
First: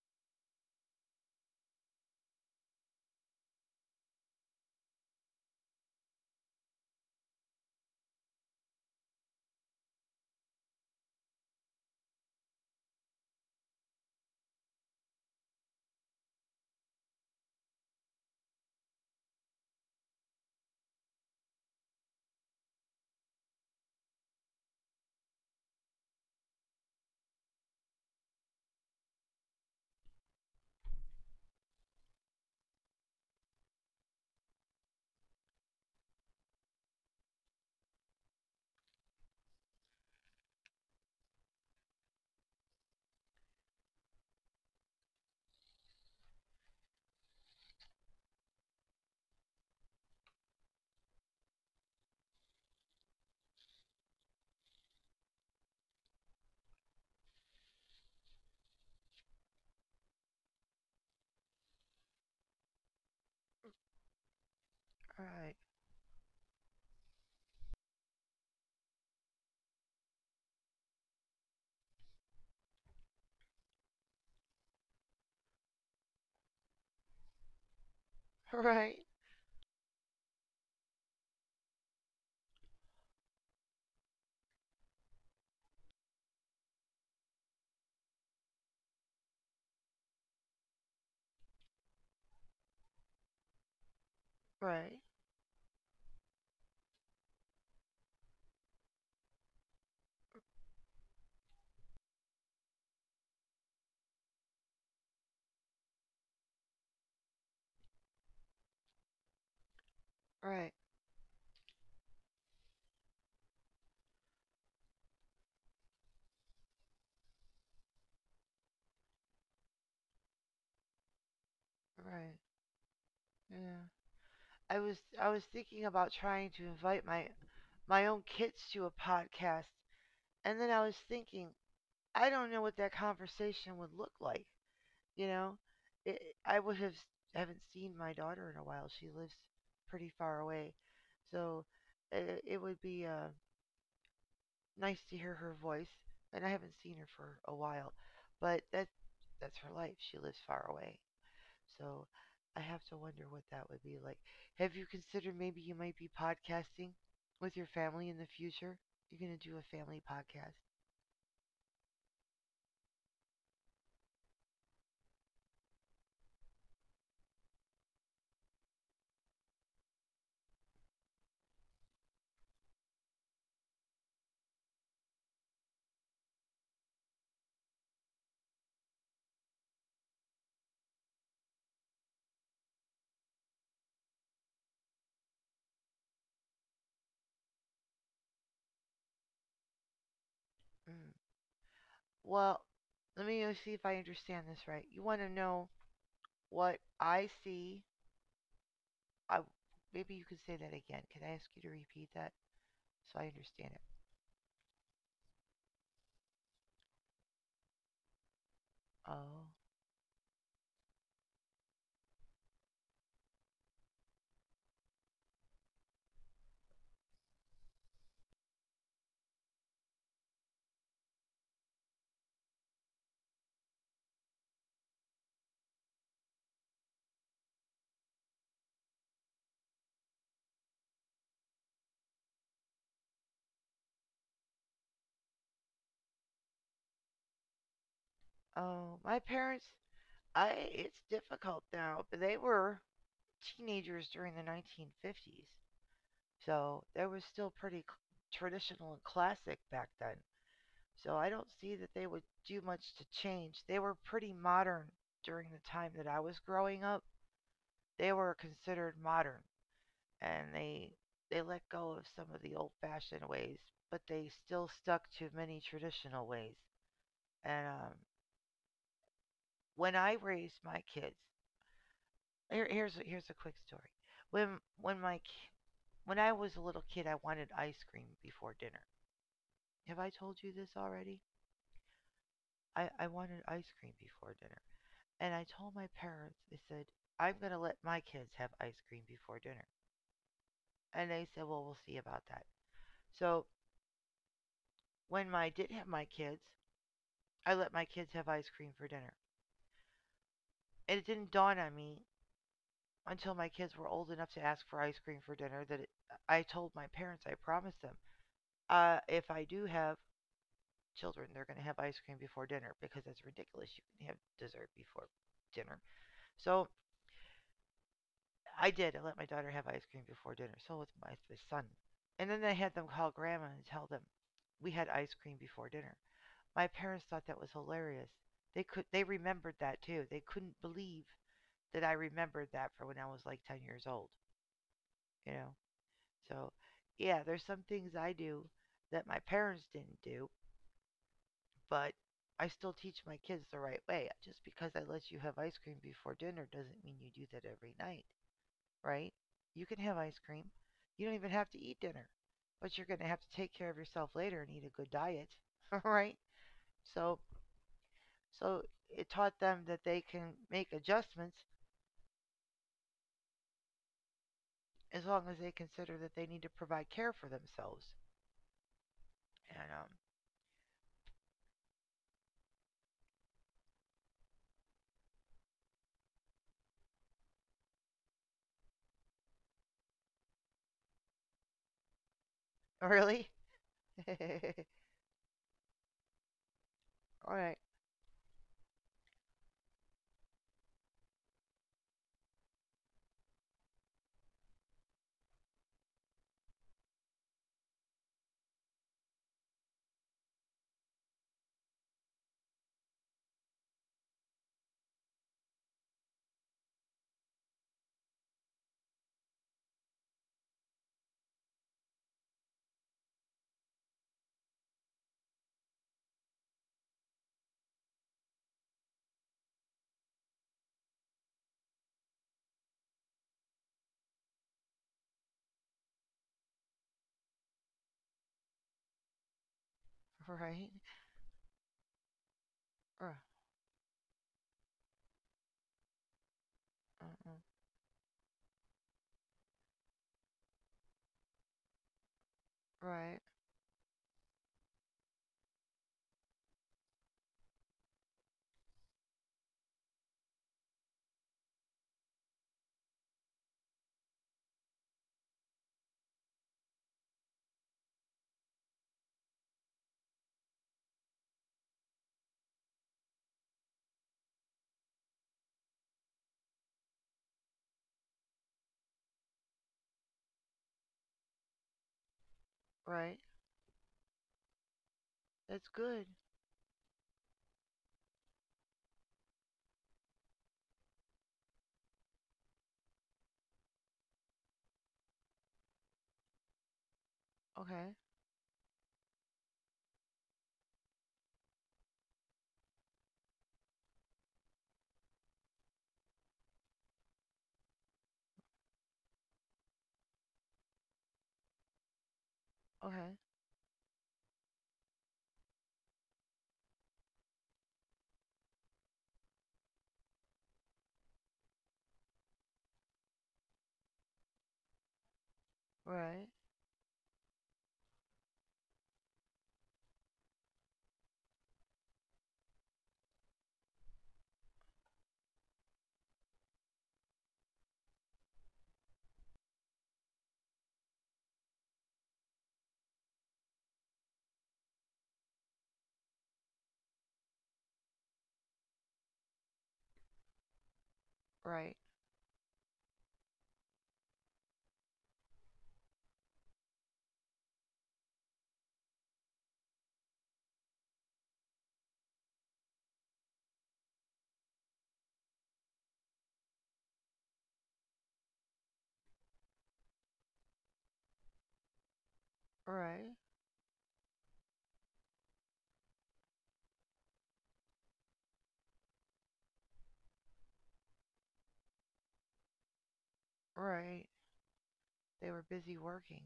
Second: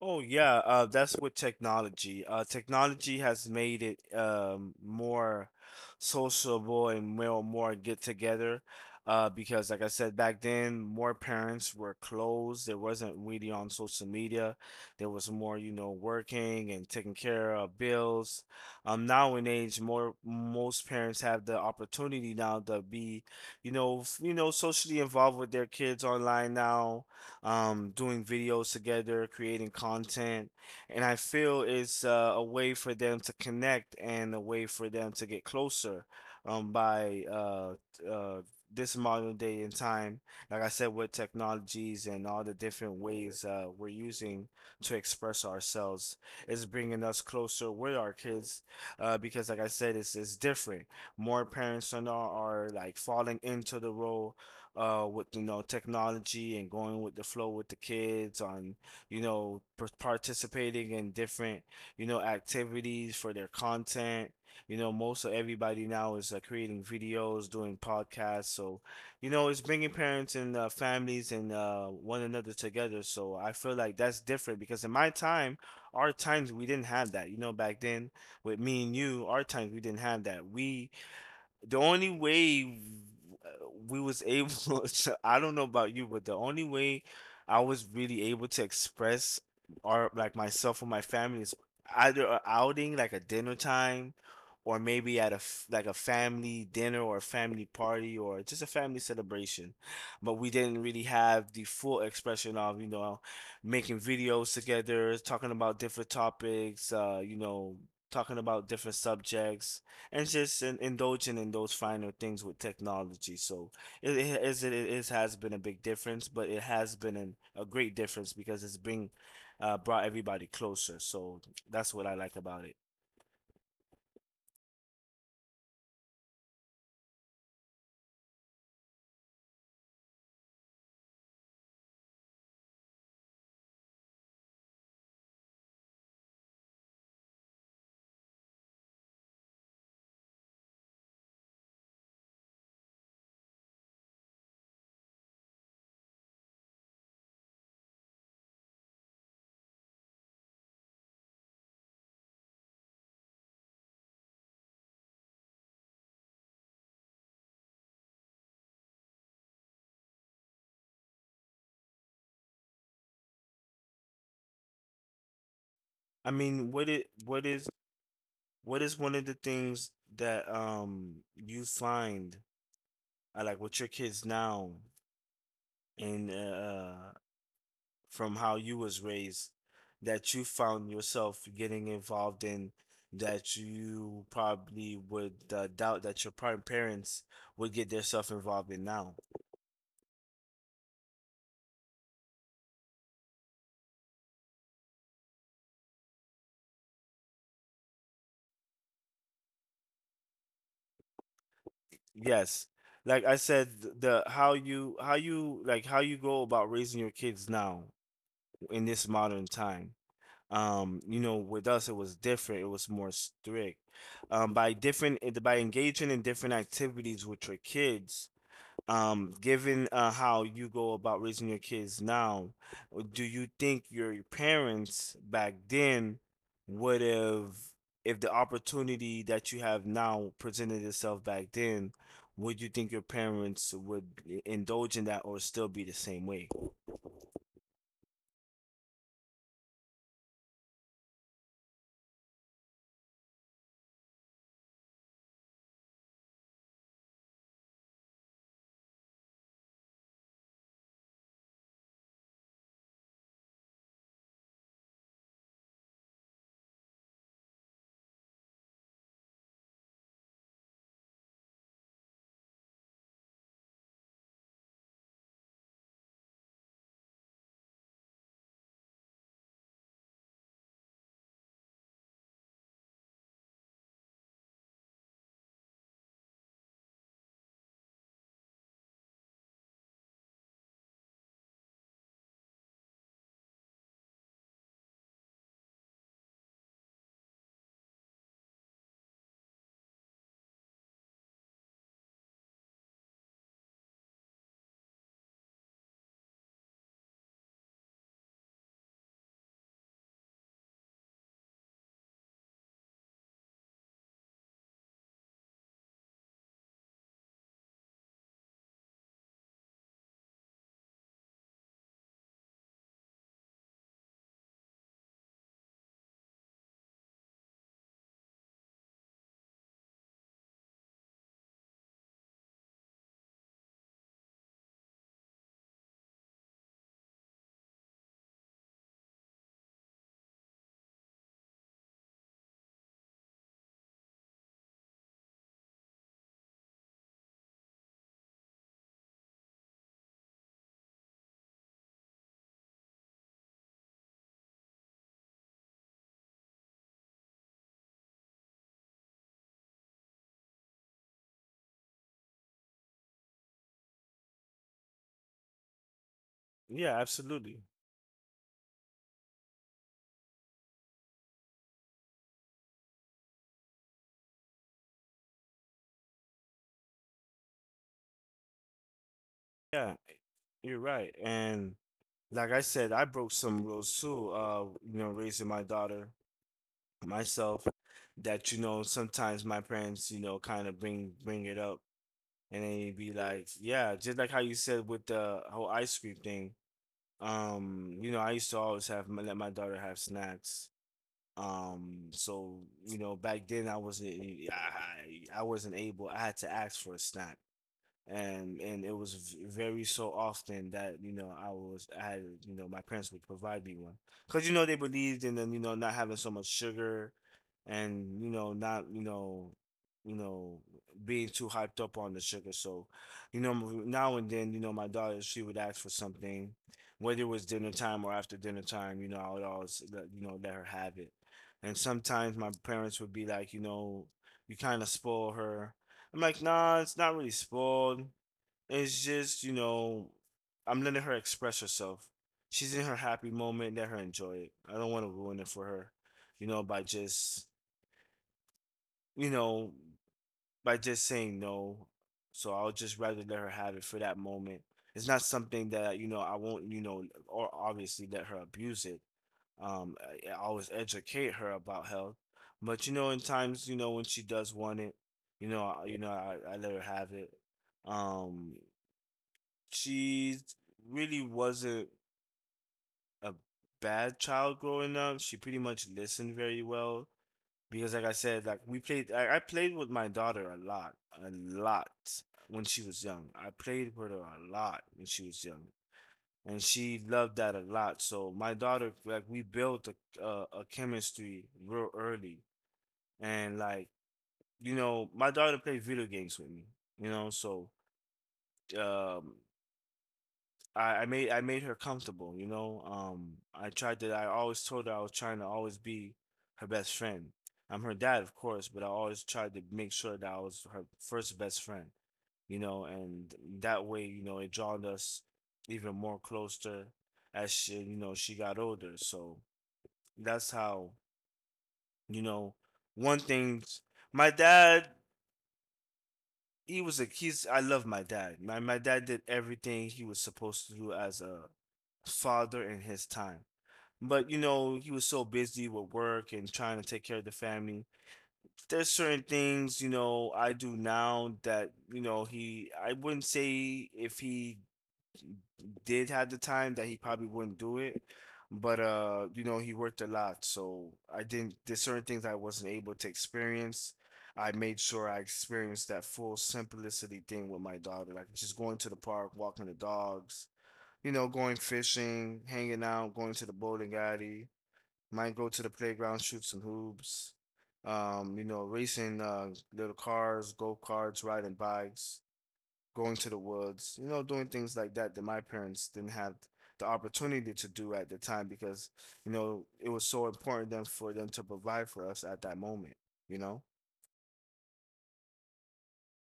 Speaker 2: Oh yeah, that's with technology. Technology has made it more sociable and more get together. Because like I said back then, more parents were closed. There wasn't really on social media. There was more, you know, working and taking care of bills. Now in age, more most parents have the opportunity now to be, you know, socially involved with their kids online now, doing videos together, creating content. And I feel it's a way for them to connect and a way for them to get closer, by uh, this modern day and time. Like I said, with technologies and all the different ways we're using to express ourselves is bringing us closer with our kids, because, like I said, it's different. More parents are, now are like falling into the role with you know technology and going with the flow with the kids on you know participating in different you know activities for their content. You know most of
Speaker 1: Right.
Speaker 2: everybody now is creating videos doing podcasts, so you know it's bringing parents and families and one another together. So I feel like that's different because in my time our times we didn't have that you know back then with me
Speaker 1: Right.
Speaker 2: and you our times we didn't have that we the only way we was able to, I don't know about you, but the only way I was really able to express or like myself or my family is either a outing like a dinner time, or
Speaker 1: Right.
Speaker 2: maybe at a like a family dinner or a family party or just a family celebration. But we didn't really have the full expression of, you know, making videos together, talking about different topics, you know, talking about different subjects and just
Speaker 1: Right.
Speaker 2: indulging in those finer things with technology. So it is has been a big difference, but it has been an, a great difference because it's bring brought everybody closer. So that's what I
Speaker 1: Right.
Speaker 2: like about it.
Speaker 1: Yeah. I was thinking about trying to invite my own kids to a podcast, and then I was thinking I don't know what that conversation would look like. You know, it, I would have haven't seen my daughter in a while. She lives pretty far away, so it would be nice to hear her voice. And I haven't seen her for a while, but that's her life. She lives far away, so I have to wonder what that would be like. Have you considered maybe you might be podcasting with your family in the future? You're going to do a family podcast.
Speaker 2: I mean, what is one of the things that you find like with your kids now in from how you was raised that you found yourself getting involved in that you probably would doubt that your parents would get themselves involved in now.
Speaker 1: Mm. Well, let me see if I understand this right. You want to know what I see. I Maybe you could say that again. Can I ask you to repeat that
Speaker 2: Yes.
Speaker 1: so I
Speaker 2: Like I
Speaker 1: understand
Speaker 2: said,
Speaker 1: it?
Speaker 2: the how you go about raising your kids now in this
Speaker 1: Oh,
Speaker 2: modern time. You know, with us it was different. It was more strict. By different by engaging in different activities with your kids, given how you go about raising your kids now, do you think your parents back then would have, if the opportunity that you have now presented itself back then, would you think your parents would indulge in that or still be the same way?
Speaker 1: oh, my parents. I It's difficult now, but they were teenagers during the 1950s. So they were still pretty traditional and classic back then. So I don't see that they would do much to change. They were pretty modern during the time that I was growing up. They were considered modern and they let go of some of the old-fashioned ways, but they still stuck to many traditional ways. And when I raised my kids, here's a quick story. When when my ki- when I was a little kid, I wanted ice cream before dinner. Have I told you this already? I wanted ice cream before dinner. And I told my parents, I said, I'm going to let my kids have ice cream before dinner. And they said, well, we'll see about that. So when I did have my kids, I let my kids have ice cream for dinner. And it didn't dawn on me until my kids were old enough to ask for ice cream for dinner that I told my parents, I promised them, if I do have children, they're going to have ice cream before dinner because that's ridiculous. You can have dessert before dinner. So I did. I let my daughter have ice cream before dinner. So with my son. And then I had them call grandma and tell them we had ice cream before dinner. My parents thought that was hilarious. They remembered that too. They couldn't believe that I remembered that for when I was like 10 years old, you know. So, yeah, there's some things I do that my parents didn't do, but I still teach my kids the right way. Just because I let you have ice cream before dinner doesn't mean you do that every night. Right? You can have ice cream. You don't even have to eat dinner, but you're going to have to take care of yourself later and eat a good diet, right?
Speaker 2: Yeah,
Speaker 1: So,
Speaker 2: absolutely.
Speaker 1: so, it taught them that they can make adjustments as long as they consider that they need to provide care for themselves. And
Speaker 2: Yeah, you're right. And like I said, I broke some rules too, you know, raising my daughter myself, that you know, sometimes my parents, you know, kind of bring it up and then you'd be
Speaker 1: really,
Speaker 2: like, yeah,
Speaker 1: all
Speaker 2: just like how you said with the whole ice cream thing.
Speaker 1: right,
Speaker 2: You know, I used to always have my, let my daughter have snacks. So you know, back then I wasn't I wasn't able, I had to ask for a snack, and it was very so often that you know I had you know my parents would provide me one because you know they believed in them you know not having so much sugar, and you know not you know you know being too hyped up on the sugar. So you know now and then you know my daughter she would ask for something, whether it was dinner time or after dinner time, you know I would always let, you know let her have it. And sometimes my parents would be like you know you kind of spoil her. I'm like, nah, it's not really spoiled. It's just, you know,
Speaker 1: right,
Speaker 2: I'm letting her express herself. She's in her
Speaker 1: uh,
Speaker 2: happy moment. Let her enjoy it. I don't want to ruin it for her, you know,
Speaker 1: uh,
Speaker 2: you know, by just saying no. So I'll just
Speaker 1: right,
Speaker 2: rather let her have it for that moment. It's not something that, you know, I won't, you know, or obviously let her abuse it. I always educate her about health, but you know, in times, you know, when she does want it, you know, I let her have it. Um, she really wasn't a bad child growing up. She pretty much listened very well because, like I said, like we played. I played with my daughter a lot when she was
Speaker 1: right.
Speaker 2: young. I played with her a lot when she was
Speaker 1: That's
Speaker 2: young,
Speaker 1: good.
Speaker 2: and she loved that a lot. So my daughter, like, we built a chemistry real early, and like, you know, my daughter played video games with me, you know, so
Speaker 1: Okay,
Speaker 2: um, I made her comfortable, you know. I tried to. I always told her I was trying to always be her best friend. I'm her dad, of course, but I always tried to make sure that I was her first best friend, you know.
Speaker 1: okay,
Speaker 2: And that way, you know, it drawn us even more closer as she, you know, she got older. So that's how, you know, one thing. My dad,
Speaker 1: right,
Speaker 2: he was a he's. I love my dad. My dad did everything he was supposed to do as a father in his time, but you know he was so busy with work and trying to take care of the family. There's certain things you know I do now that you know he I wouldn't say if he did have the time that he probably wouldn't do it, but you know he worked a lot. So I didn't
Speaker 1: right,
Speaker 2: there's certain things I wasn't able to experience. I made sure I experienced that full simplicity thing with my daughter, like just going to the park, walking the dogs, you know going fishing, hanging out, going to the bowling alley, might go to the playground, shoot some hoops. You know, racing little cars, go karts, riding bikes,
Speaker 1: right,
Speaker 2: going to the woods, you know, doing things like that that my parents didn't have the opportunity to do at the time because, you know, it was so important then for them to provide for us at that moment, you know?
Speaker 1: right. They were busy working.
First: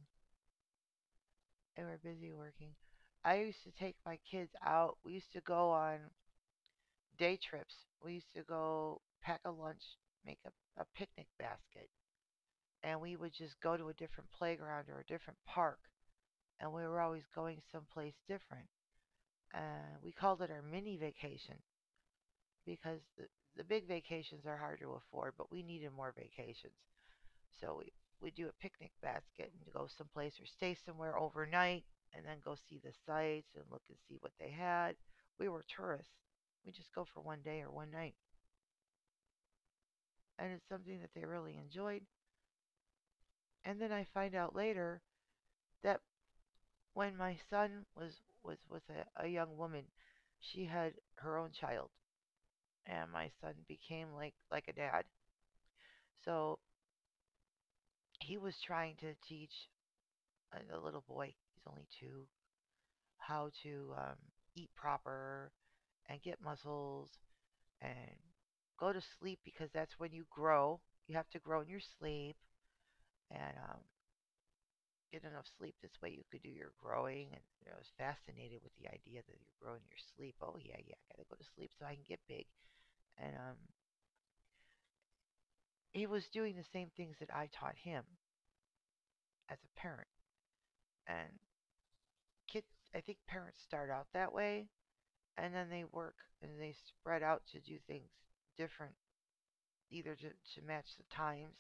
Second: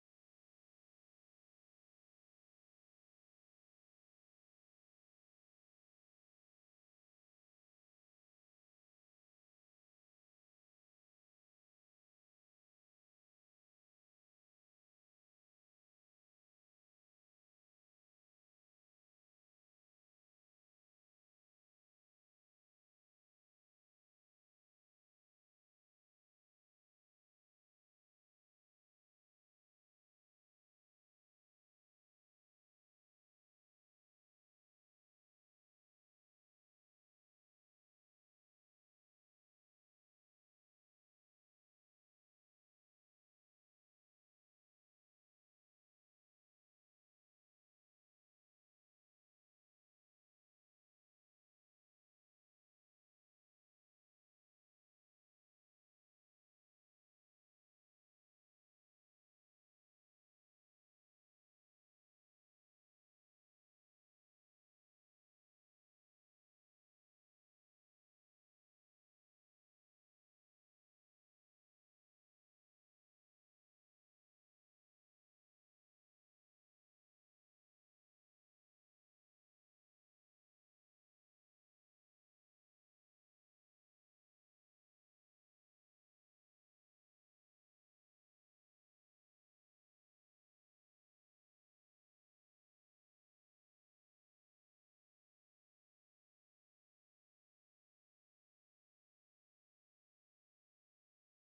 Speaker 1: They were busy working. I used to take my kids out. We used to go on day trips. We used to go pack a lunch, make a picnic basket, and we would just go to a different playground or a different park. And we were always going someplace different. And we called it our mini vacation because the big vacations are hard to afford, but we needed more vacations. So we do a picnic basket and go someplace or stay somewhere overnight and then go see the sights and look and see what they had. We were tourists. We just go for one day or one night. And it's something that they really enjoyed. And then I find out later that when my son was with a young woman, she had her own child. And my son became like a dad. So he was trying to teach a little boy, he's only 2, how to eat proper and get muscles and go to sleep because that's when you grow. You have to grow in your sleep and get enough sleep. This way you could do your growing. And you know, I was fascinated with the idea that you're growing your sleep. Oh yeah, yeah, I gotta go to sleep so I can get big. And he was doing the same things that I taught him as a parent. And kids, I think parents start out that way, and then they work and they spread out to do things different, either to match the times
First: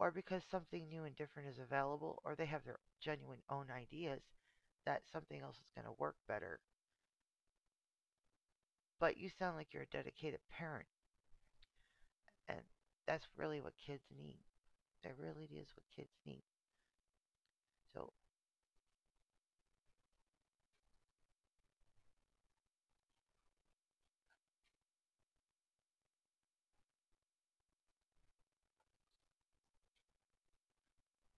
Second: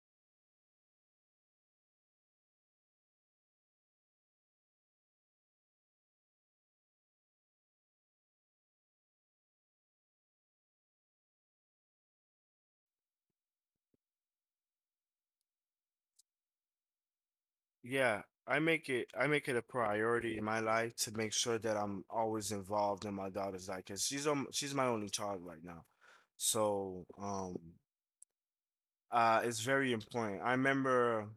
Speaker 1: or because something new and different is available, or they have their genuine own ideas that something else is going to work better. But you sound like you're a dedicated parent, and that's really what kids need. That really is what kids need. So,
Speaker 2: Yeah, I make it a priority in my life to make sure that I'm always involved in my daughter's life because she's my only child right now. So, it's very important. I remember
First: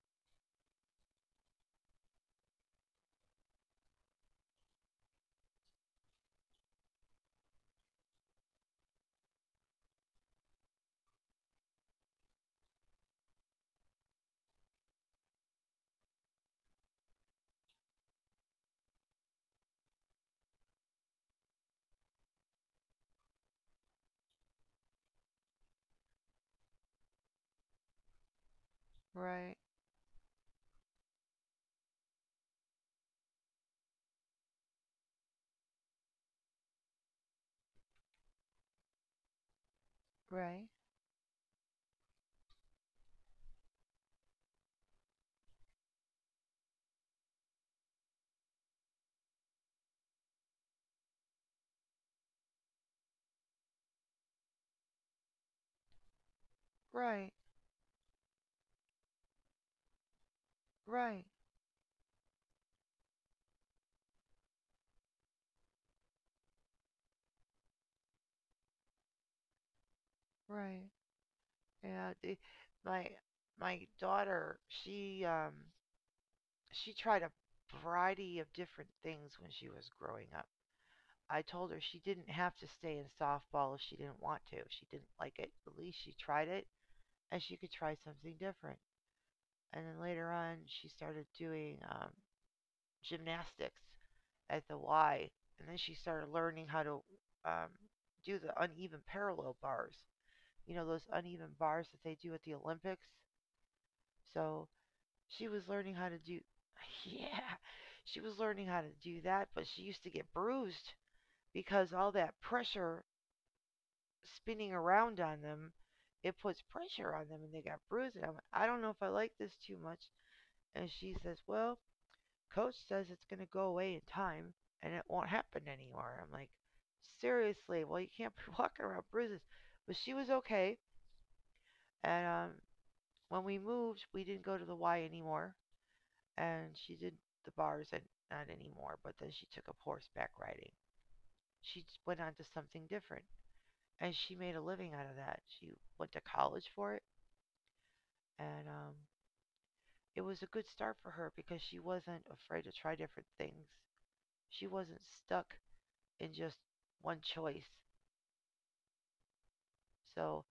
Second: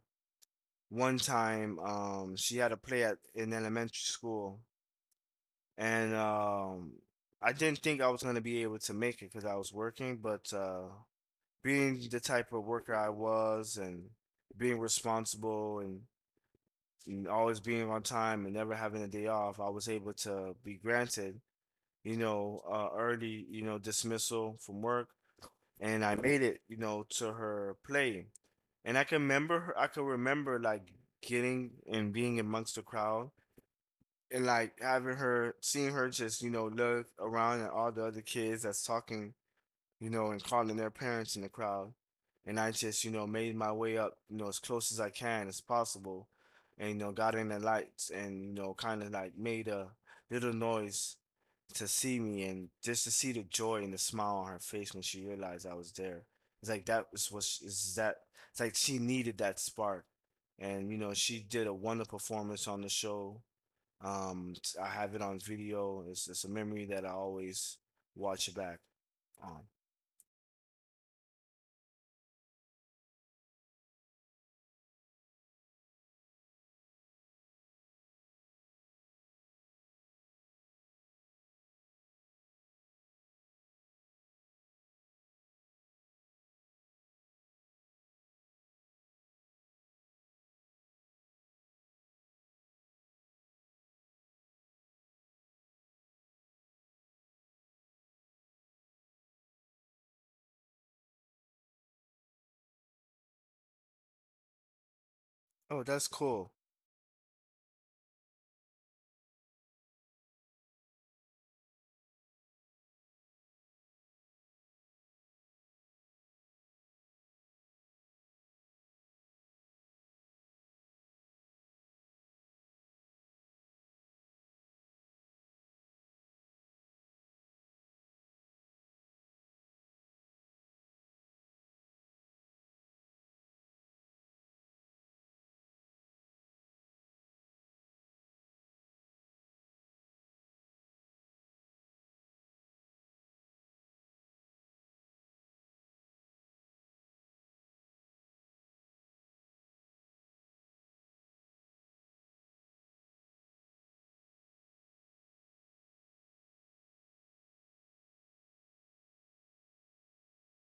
Speaker 2: one time she had a play at in elementary school and I didn't think I was gonna be able to make it because I was working, but being the type of worker I was and being responsible and always being on time and never having a day off, I was able to be granted, you know, early, you know, dismissal from work and I made it, you know, to her play. And I can
Speaker 1: right,
Speaker 2: remember her, I can remember like getting and being amongst the crowd and like having her, seeing her just, you know, look around at all the other kids that's talking, you know, and
Speaker 1: right,
Speaker 2: calling their parents in the crowd. And I just, you know, made my way up, you know, as close as I can as possible and, you know, got in the lights and, you know, kind of like made a little noise to see me and just to see the joy and the smile on her face when she realized I was there. It's like that was
Speaker 1: right,
Speaker 2: what she, is that it's like she needed that spark. And you know,
Speaker 1: right,
Speaker 2: she did a wonderful performance on the show. Um I have it on video. It's a memory that I always watch back on.
Speaker 1: right. Yeah, my my daughter, she tried a variety of different things when she was growing up. I told her she didn't have to stay in softball if she didn't want to. If she didn't like it, at least she tried it and she could try something different. And then later on, she started doing gymnastics at the Y. And then she started learning how to um, do the uneven parallel bars, you know, those uneven bars that they do at the Olympics. So she was
Speaker 2: Oh,
Speaker 1: learning
Speaker 2: that's
Speaker 1: how to do,
Speaker 2: cool.
Speaker 1: yeah, she was learning how to do that, but she used to get bruised because all that pressure spinning around on them, it puts pressure on them and they got bruises. And I'm like, I don't know if I like this too much. And she says, well, coach says it's going to go away in time and it won't happen anymore. I'm like, seriously, well, you can't be walking around bruises. But she was okay. And when we moved, we didn't go to the Y anymore. And she did the bars and not anymore, but then she took up horseback riding. She went on to something different. And she made a living out of that. She went to college for it. And it was a good start for her because she wasn't afraid to try different things. She wasn't stuck in just one choice. So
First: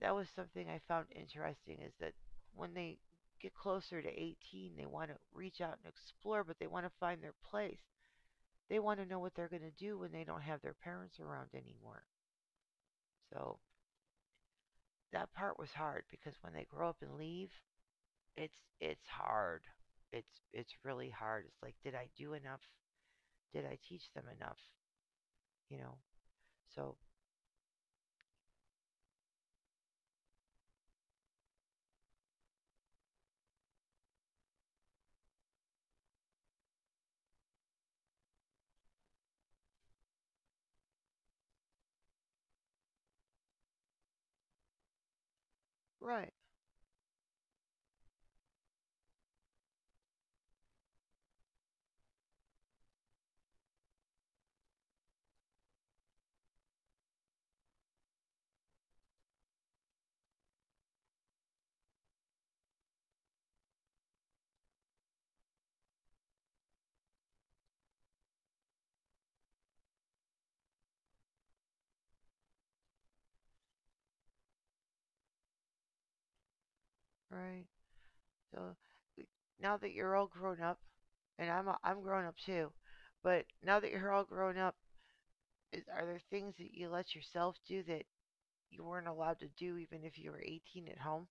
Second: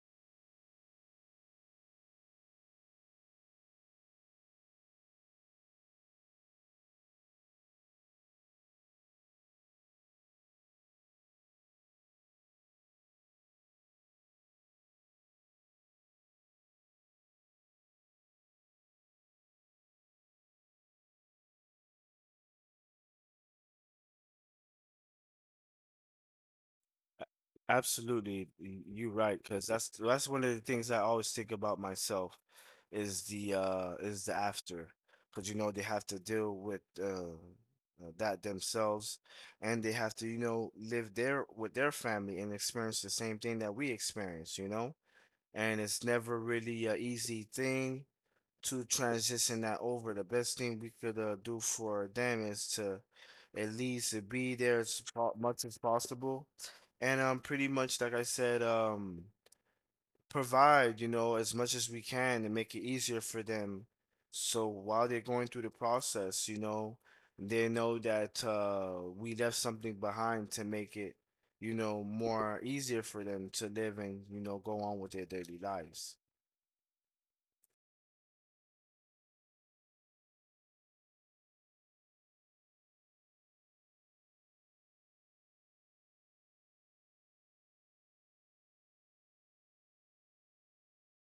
Speaker 1: that was something I found interesting is that when they get closer to 18, they want to reach out and explore, but they want to find their place. They want to know what they're going to do when they don't have their parents around anymore. So that part was hard because when they grow up and leave, it's hard. It's really hard. It's like did I do enough did I teach them enough? You know, so
Speaker 2: Absolutely, you're right, because that's one of the things I always think about myself is the after, because you know they have to deal with that themselves, and they have to you know live there with their family and experience the same thing that we experience, you know, and it's
Speaker 1: right,
Speaker 2: never really a easy thing to transition that over. The best thing we could do for them is to at least be there as much as possible, and pretty much like I said, provide you know as much as we can to make it easier for them. So while they're going through the process, you know, they know that we left something behind to make it, you know, more easier for them to live and you know go on with their daily lives.
Speaker 1: right. So now that you're all grown up, and I'm grown up too, but now that you're all grown up, are there things that you let yourself do that you weren't allowed to do even if you were 18 at home?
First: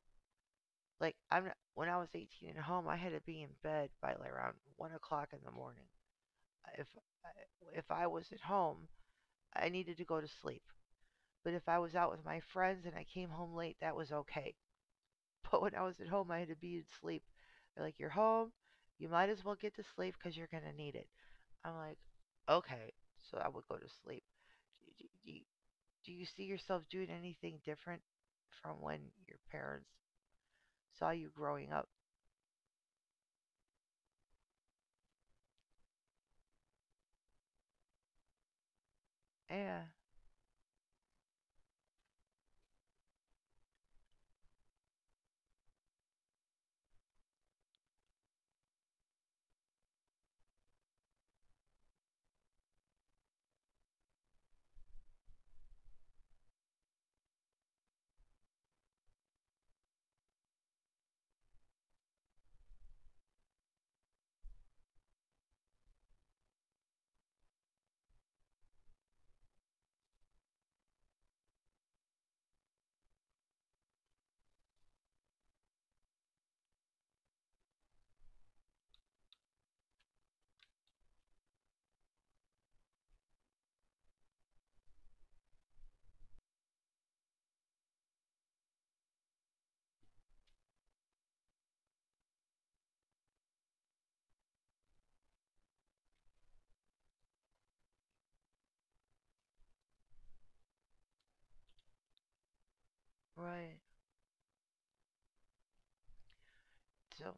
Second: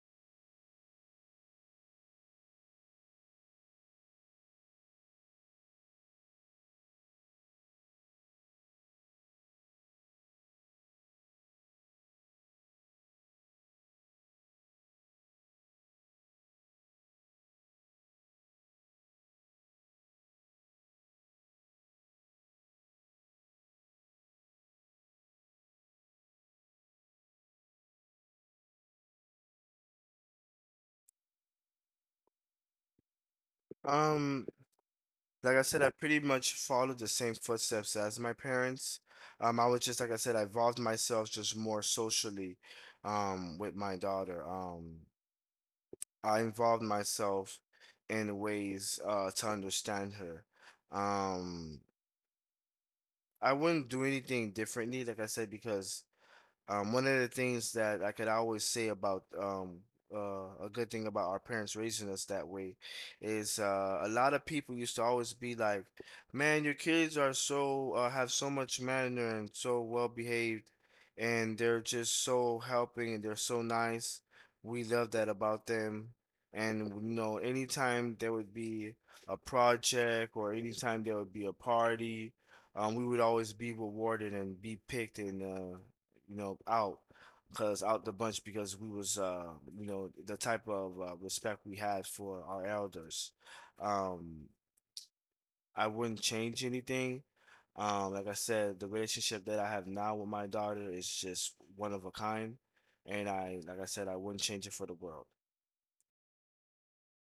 Speaker 1: Like I'm not, when I was 18 at home, I had to be in bed by like around 1 o'clock in the morning. If if I was at home, I needed to go to sleep. But if I was out with my friends and I came home late, that was okay. But when I was at home, I had to be in sleep. They're like, you're home. You might as well get to sleep because you're going to need it. I'm like, okay. So I would go to sleep. Do, do, do you see yourself doing anything different from when your parents saw you growing up?
Speaker 2: Um, Like I said, I pretty much followed the same footsteps as my parents. I
Speaker 1: Yeah,
Speaker 2: was just like I said, I involved myself just more socially, with my daughter. I involved myself in ways to understand her. Um, I wouldn't do anything differently, like I said, because one of the things that I could always say about a good thing about our parents raising us that way is a lot of people used to always be like, "Man, your kids are so have so much manner and so well behaved, and they're just so helping and they're so nice. We love that about them." And you know, anytime there would be a project or anytime there would be a party we would always be rewarded and be picked and uh, you know, out because out the bunch because we was you know the type of respect we had for our elders. Um, I wouldn't change anything. Like I said, the relationship that I have now with my daughter is just one of a kind, and I
Speaker 1: right.
Speaker 2: like I said, I wouldn't change it for the world.
Speaker 1: So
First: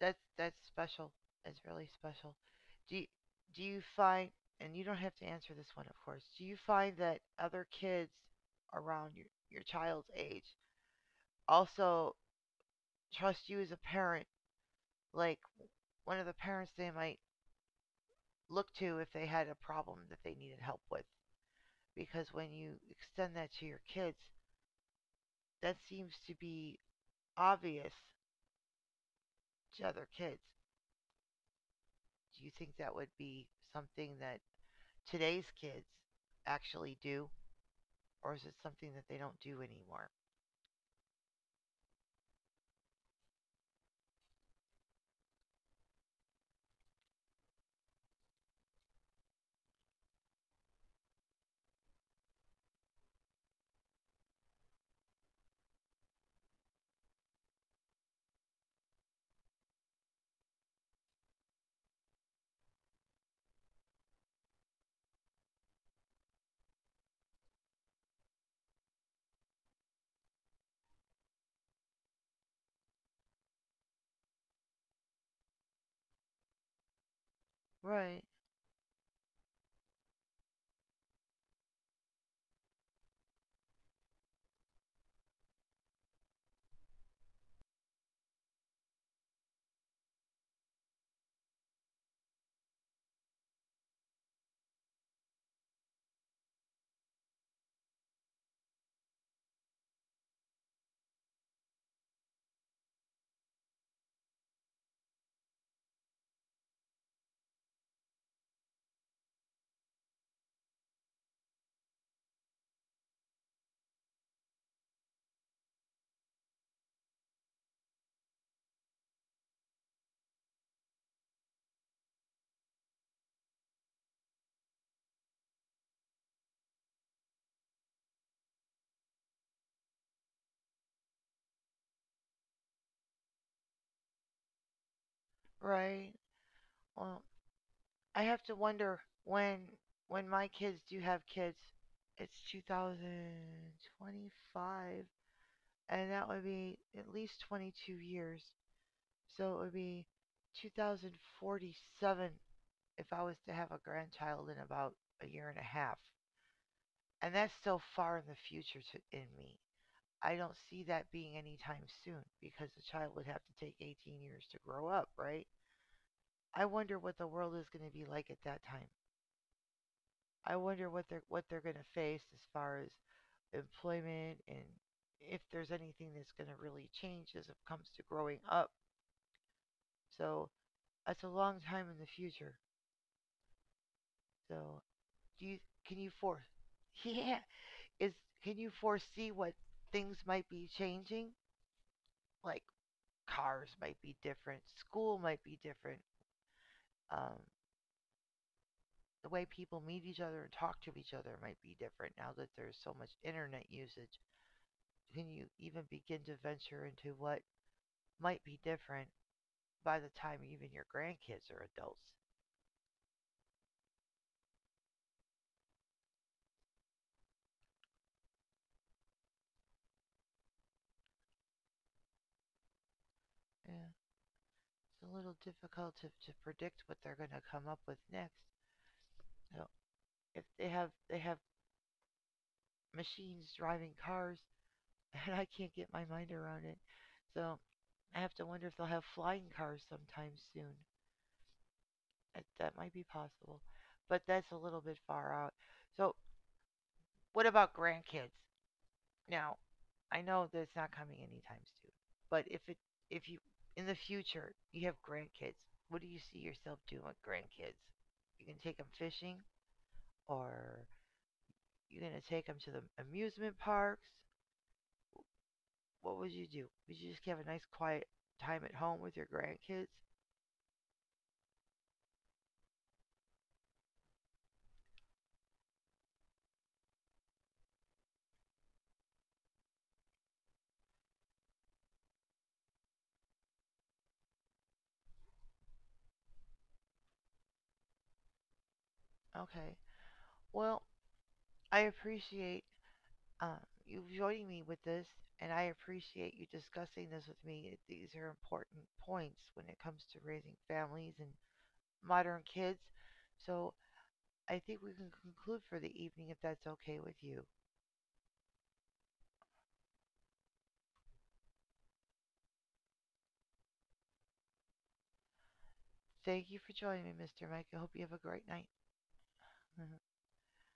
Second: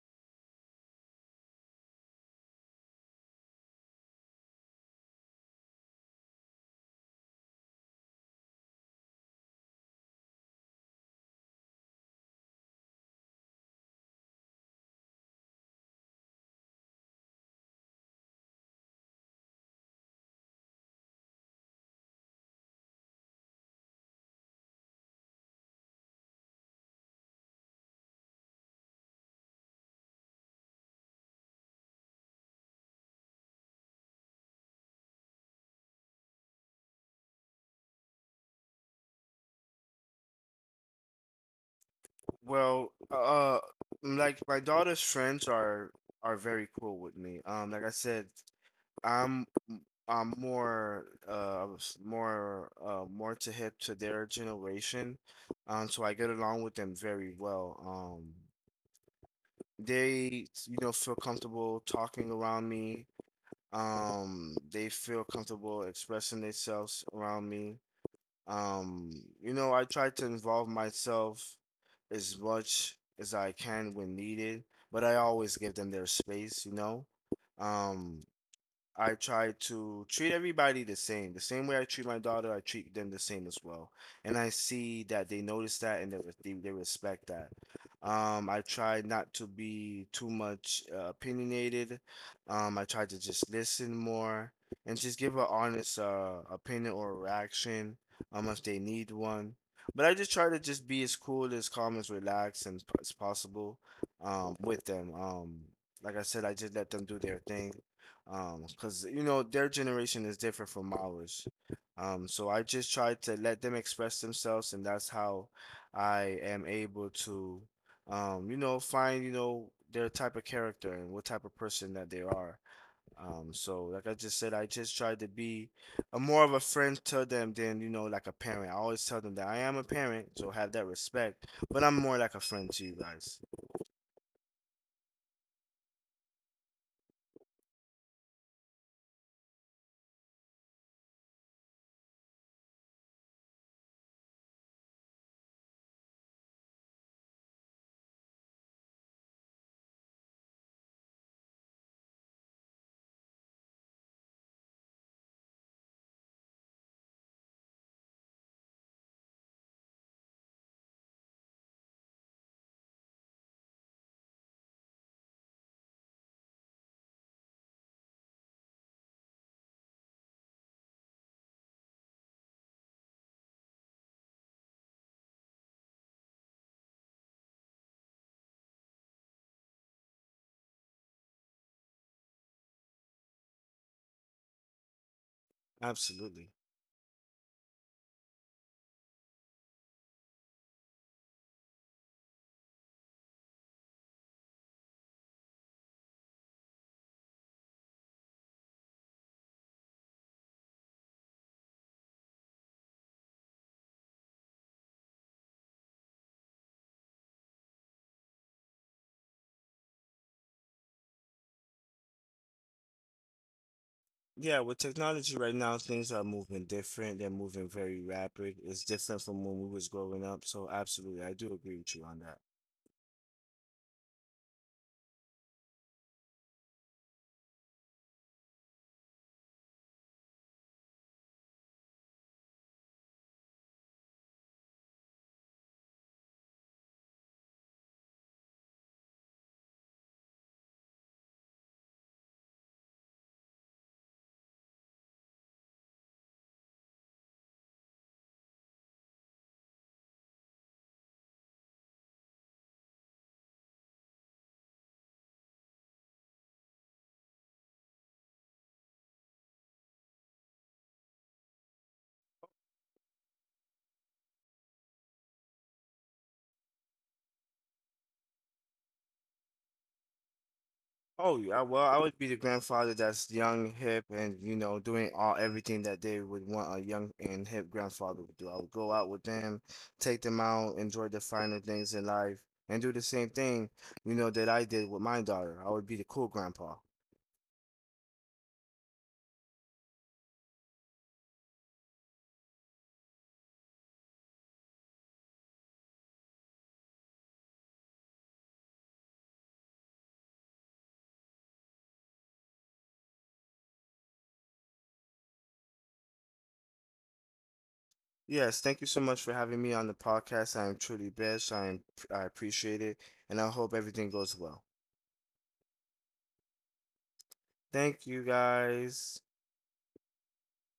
Speaker 1: that's special. It's really special. Do you, do you find and you don't have to answer this one, of course. Do you find that other kids around your child's age also trust you as a parent, like one of the parents they might look to if they had a problem that they needed help with. Because when you extend that to your kids, that seems to be obvious to other kids. Do you think that would be something that today's kids actually do, or is it something that they don't do anymore?
Speaker 2: Well, like my daughter's friends are very cool with me. Like I said, I'm i I'm more more more to hip to their generation. So I get along with them very well. They you know feel comfortable talking around me. They feel comfortable expressing themselves around me. Um, you know, I try to involve myself as much as I can when needed, but I always give them their space, you know. Um,
Speaker 1: Right,
Speaker 2: I try to treat everybody the same. The same way I treat my daughter, I treat them the same as well. And I see that they notice that and they they respect that. I try not to be too much opinionated. I try to just listen more and just give an honest opinion or reaction if they need one. But I just try to just be as cool, as calm, as relaxed and as possible with them. Like I said, I just let them do their thing because you know their generation is different from ours so I just try to let them express themselves and that's how I am able to you know find you know their type of character and what type of person that they are so like I just said I just try to be a more of a friend to them than you know like a parent. I always tell them that I am a parent so have that respect but I'm more like a friend to you guys.
Speaker 1: right. Well, I have to wonder when my kids do have kids. It's 2025. And that would be at least 22 years. So it would be 2047 if I was to have a grandchild in about a year and a half. And that's still far in the future in me. I don't see that being anytime soon because the child would have to take 18 years to grow up, right? I wonder what the world is going to be like at that time. I wonder what they're going to face as far as employment and if there's anything that's going to really change as it comes to growing up. So that's a long time in the future. So, do you can you for
Speaker 2: Absolutely.
Speaker 1: yeah, is can you foresee what things might be changing? Like cars might be different, school might be different, um, the way people meet each other and talk to each other might be different now that there's so much internet usage. Can you even begin to venture into what might be different by the time even your grandkids are adults?
Speaker 2: Yeah, with technology right now, things are moving different. They're moving very rapid. It's different from when we was growing up. So absolutely, I do agree with you on that.
Speaker 1: Yeah, it's a little difficult to predict what they're going to come up with next. So if they have machines driving cars and I can't get my mind around it. So I have to wonder if they'll have flying cars sometime soon. That might be possible, but that's a little bit far out. So what about grandkids? Now I know that it's not coming anytime soon, but if it if you in the future you have grandkids, what do you see yourself doing with grandkids? You can take them fishing, or you're gonna take them to the amusement parks, what would you do? Would you just have a nice quiet time at home with your grandkids?
Speaker 2: Oh yeah, well, I would be the grandfather that's young, hip, and you know, doing all everything that they would want a young and hip grandfather would do. I would go out with them, take them out, enjoy the finer things in life, and do the same thing, you know, that I did with my daughter. I would be the cool grandpa.
Speaker 1: Okay. Well, I appreciate um, you joining me with this, and I appreciate you discussing this with me. These are important points when it comes to raising families and modern kids. So I think we can conclude for the evening if that's okay with you.
Speaker 2: Yes, thank you so much for having me on the podcast. I am truly blessed. I am, I appreciate it, and I hope everything goes well.
Speaker 1: Thank you for joining me, Mr. Mike. I hope you
Speaker 2: Thank
Speaker 1: have a
Speaker 2: you
Speaker 1: great night.
Speaker 2: guys.